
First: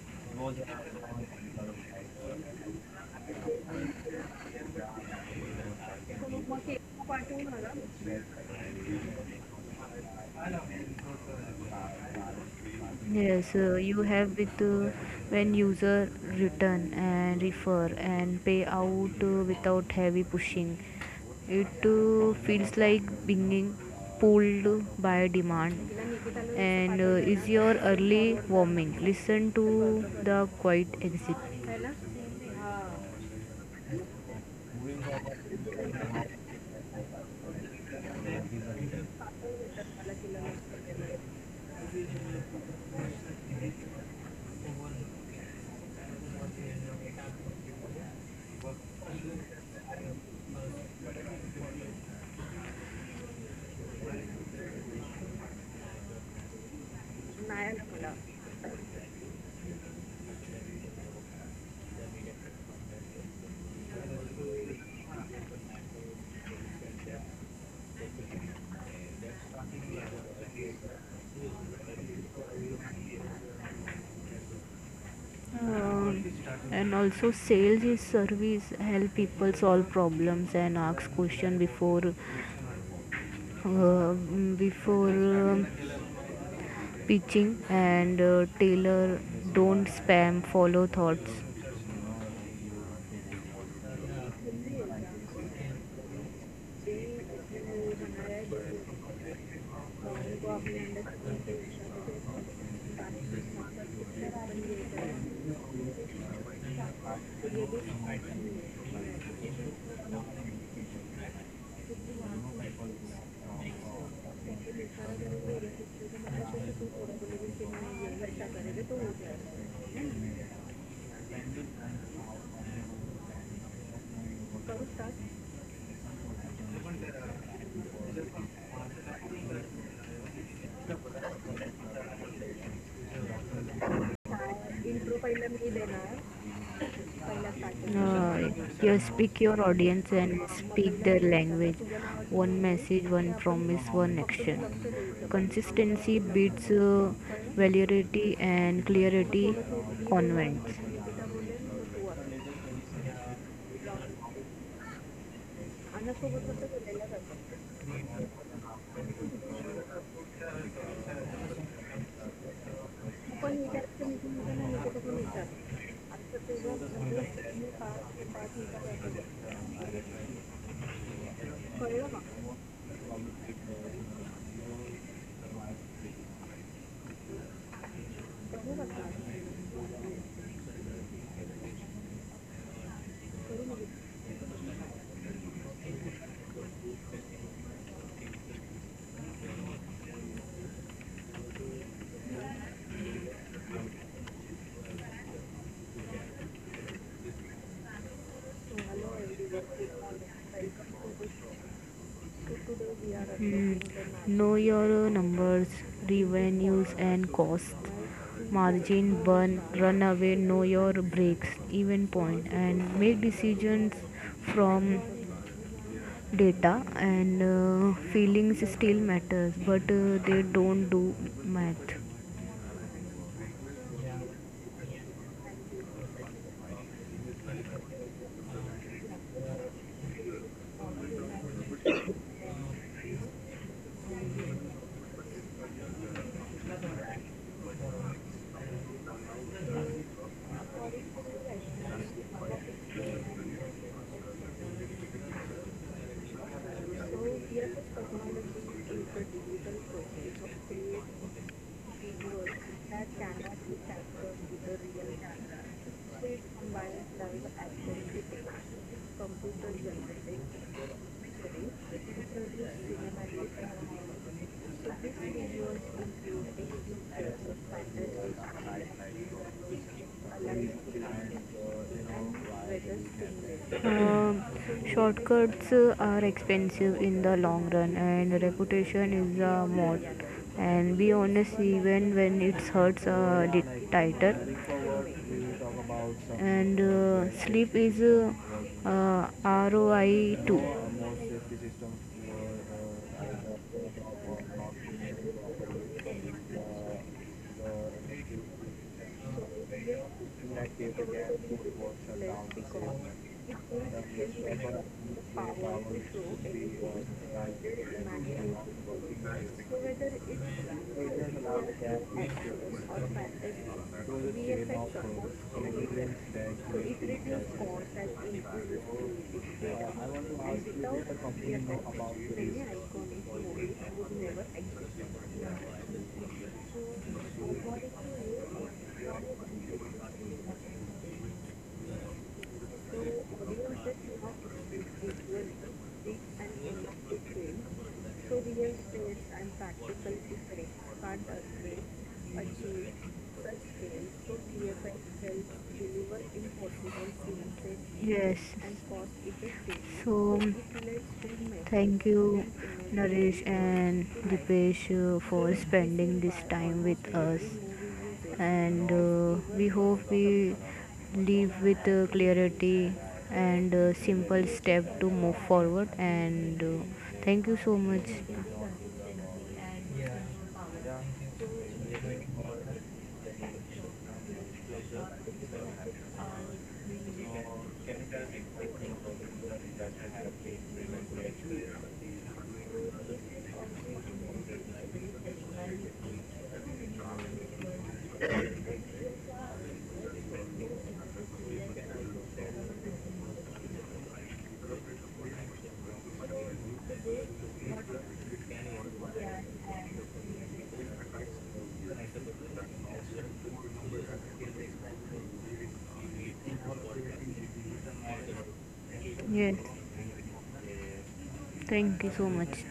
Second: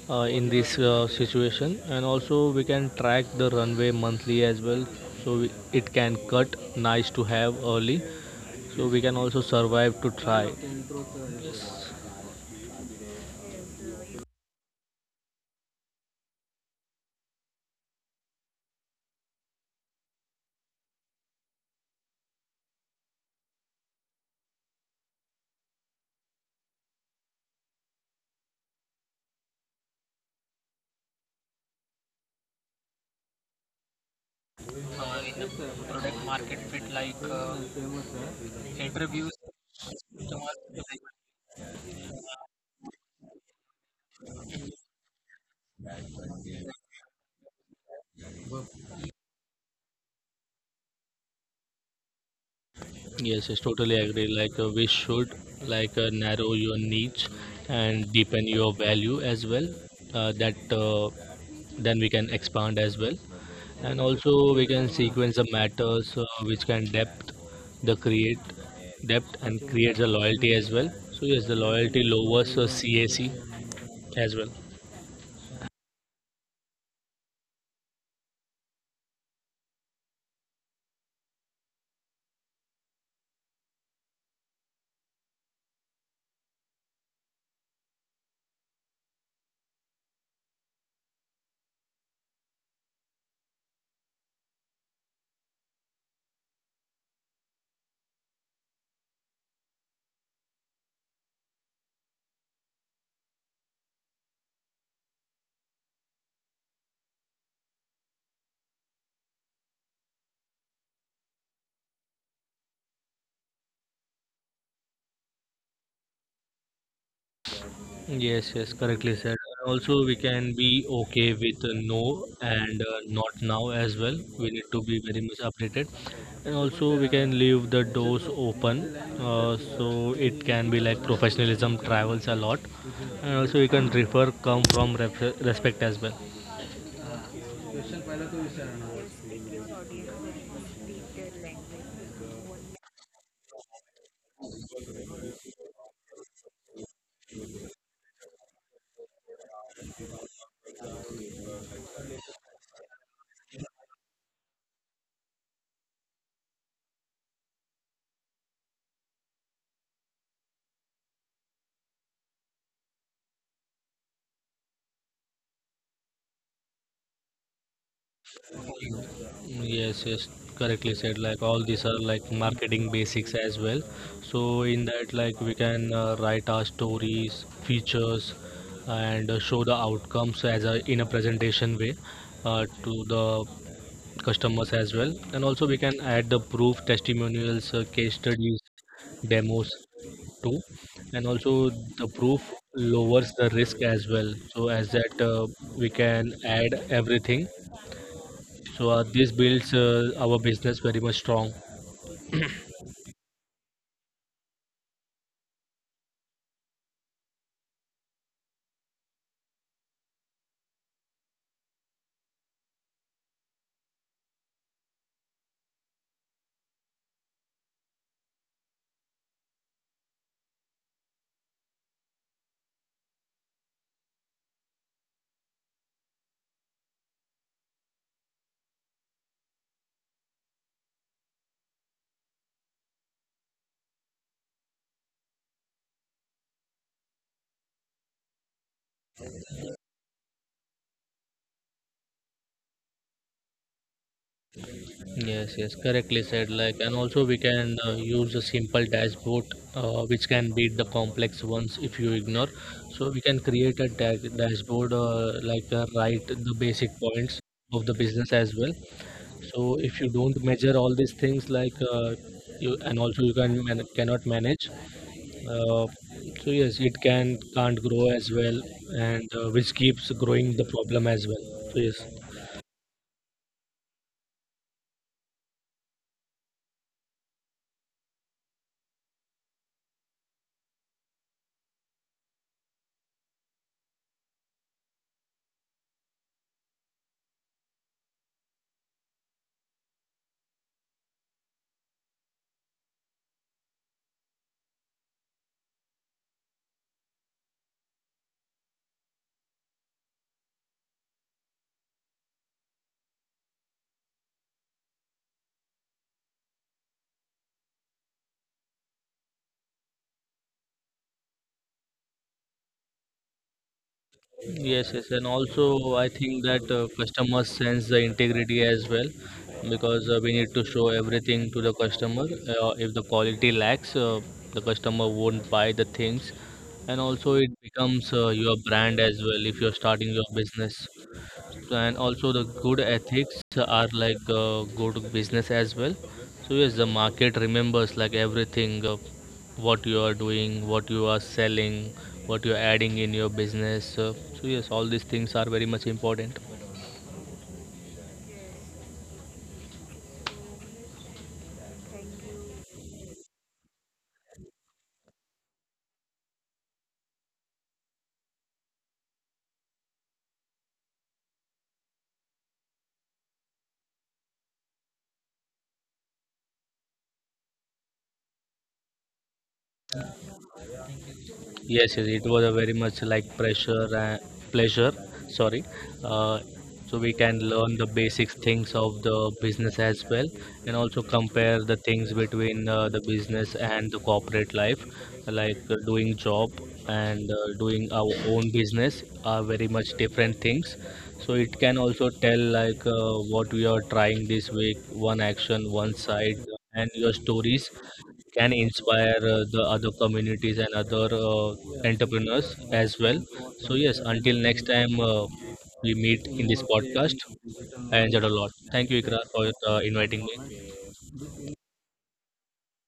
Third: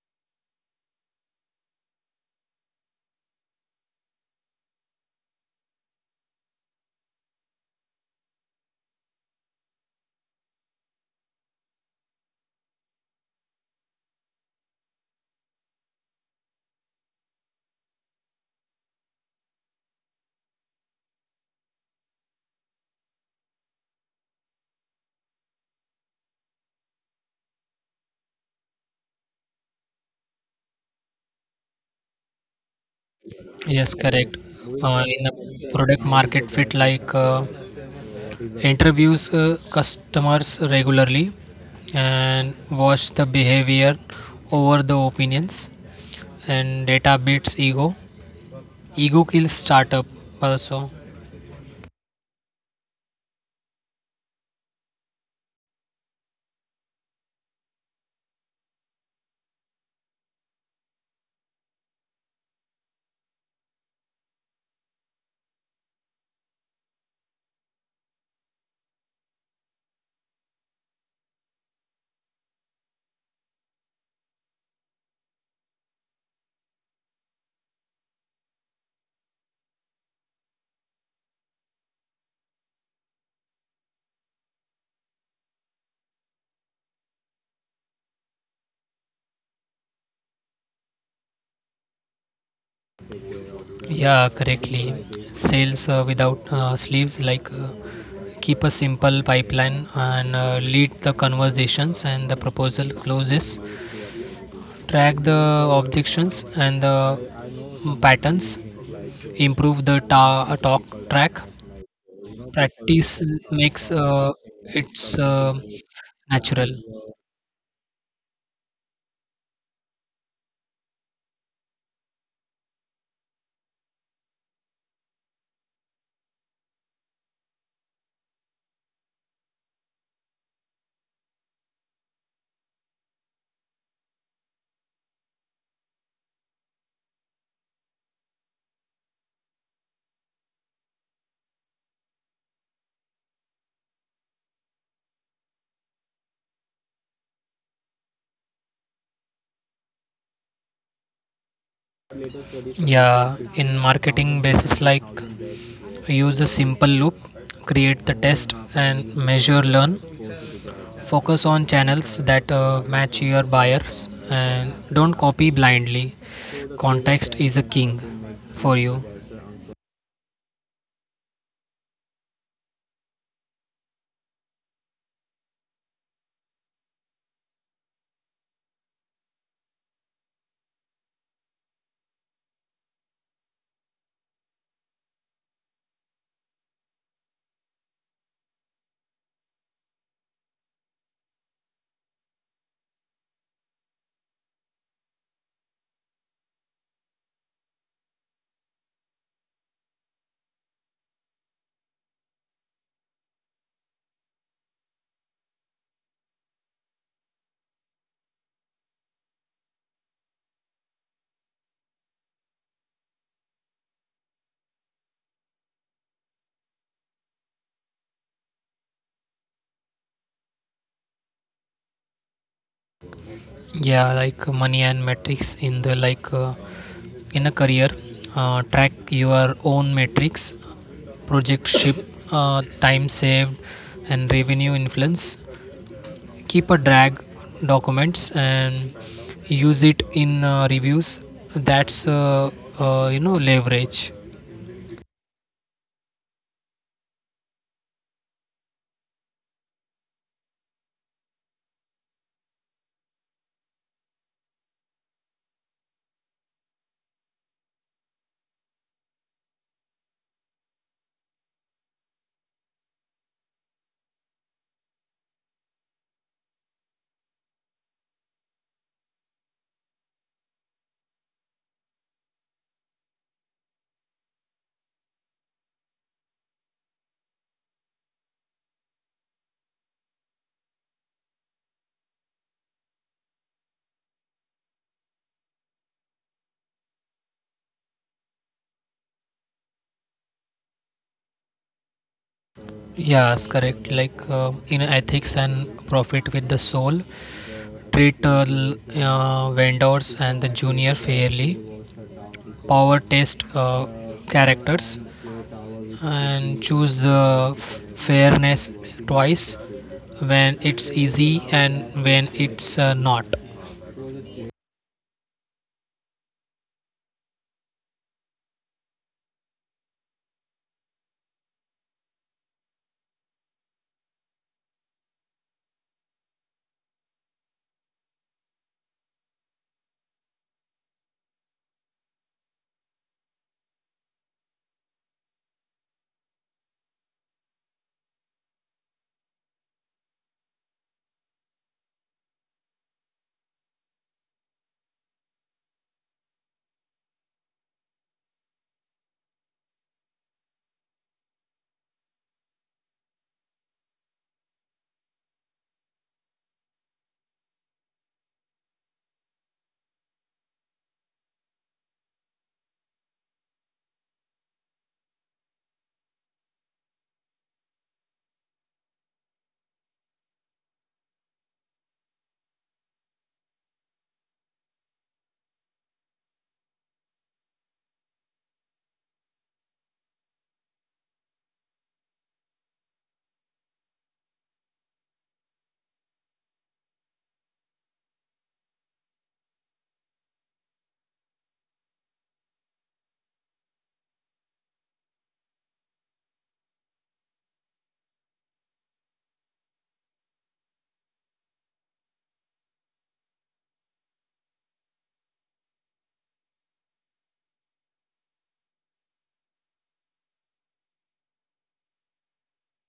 C: in this situation, and also we can track the runway monthly as well, so we, it can cut nice to have early, so we can also survive to try. Yes.
A: Yes, you have with when user return and refer and pay out without heavy pushing. It feels like being pulled by demand and is your early warming. Listen to the quiet exit.
B: Yes, correct. In a
C: In the
B: product
C: product
B: market
C: market
B: fit,
C: fit, like
B: interviews
C: interviews.
B: customers regularly, and watch the behavior over the opinions, and data beats ego. Ego kills startup also.
C: Yes, yes, totally agree. Like we should like narrow your niche and deepen your value as well. That Then we can expand as well, and also we can sequence the matters, which can depth the create depth and creates a loyalty as well. So yes, the loyalty lowers CAC as well.
A: Um, and also sales is service, help people solve problems and ask question before before um, pitching and taylor, don't spam follow thoughts.
B: Yeah, correctly. Sales without sleeves, keep a simple pipeline, and lead the conversations and the proposal closes. Track the objections and the, mm, patterns. Improve the talk track. Practice makes it's natural.
C: Yes, yes, correctly said. And also, we can be okay with no, and not now as well. We need to be very much updated. And also, we can leave the doors open, so it can be like professionalism travels a lot. And also, we can refer come from ref respect as well.
A: uh, you speak your audience and speak their language, one message, one promise, one action. Consistency beats validity and clarity convents.
B: Yeah, in marketing basis, like use a simple loop, create the test and measure learn. Focus on channels that match your buyers, and don't copy blindly. Context is a king for you.
C: Yes, yes, correctly said. Like all these are like marketing basics as well. So in that, like we can write our stories, features, and show the outcomes as a in a presentation way to the customers as well. And also we can add the proof, testimonials, case studies, demos too. And also the proof lowers the risk as well. So as that, we can add everything, so this builds our business very much strong.
A: Mm, Know your numbers, revenues and costs, margin, burn, run away. Know your breaks, even point, and make decisions from data, and feelings still matters, but they don't do math.
B: Yeah, like money and metrics in the, in a career, track your own metrics, project ship, time saved, and revenue influence. Keep a drag documents and use it in reviews. That's, leverage.
C: Yes, yes, correctly said. Like, and also we can use a simple dashboard, which can beat the complex ones if you ignore. So we can create a da dashboard, write the basic points of the business as well. So if you don't measure all these things, like you, and also you can man cannot manage. Uh, so yes, it can can't grow as well, and which keeps growing the problem as well. So yes.
A: Uh, Shortcuts are expensive in the long run, and reputation is a mod. And be honest, even when it hurts tighter. And sleep is uh, ROI2.
B: Yes, correct. Like in ethics and profit with the soul, treat vendors and the junior fairly. Power test characters, and choose the fairness twice, when it's easy and when it's not.
C: Yes, yes, and also I think that customers sense the integrity as well, because we need to show everything to the customer. If the quality lacks, the customer won't buy the things, and also it becomes your brand as well if you're starting your business, and also the good ethics are like good business as well. So yes, the market remembers like everything, what you are doing, what you are selling, what you are adding in your business, so yes, all these things are very much important.
A: Yes. So, thank you, Naresh and Dipesh, for spending this time with us. And we hope we live with clarity and simple step to move forward. And thank you so much.
C: Yes, yes, it was a very much like pressure and pleasure. Sorry. Uh, so we can learn the basic things of the business as well, and also compare the things between the business and the corporate life, like doing job and doing our own business are very much different things. So it can also tell like what we are trying this week, one action, one side, and your stories can inspire the other communities and other entrepreneurs as well. So, yes, until next time we meet in this podcast, I enjoyed a lot. Thank you, Ikra, for
A: Yes.
C: inviting me.
A: Thank you so much.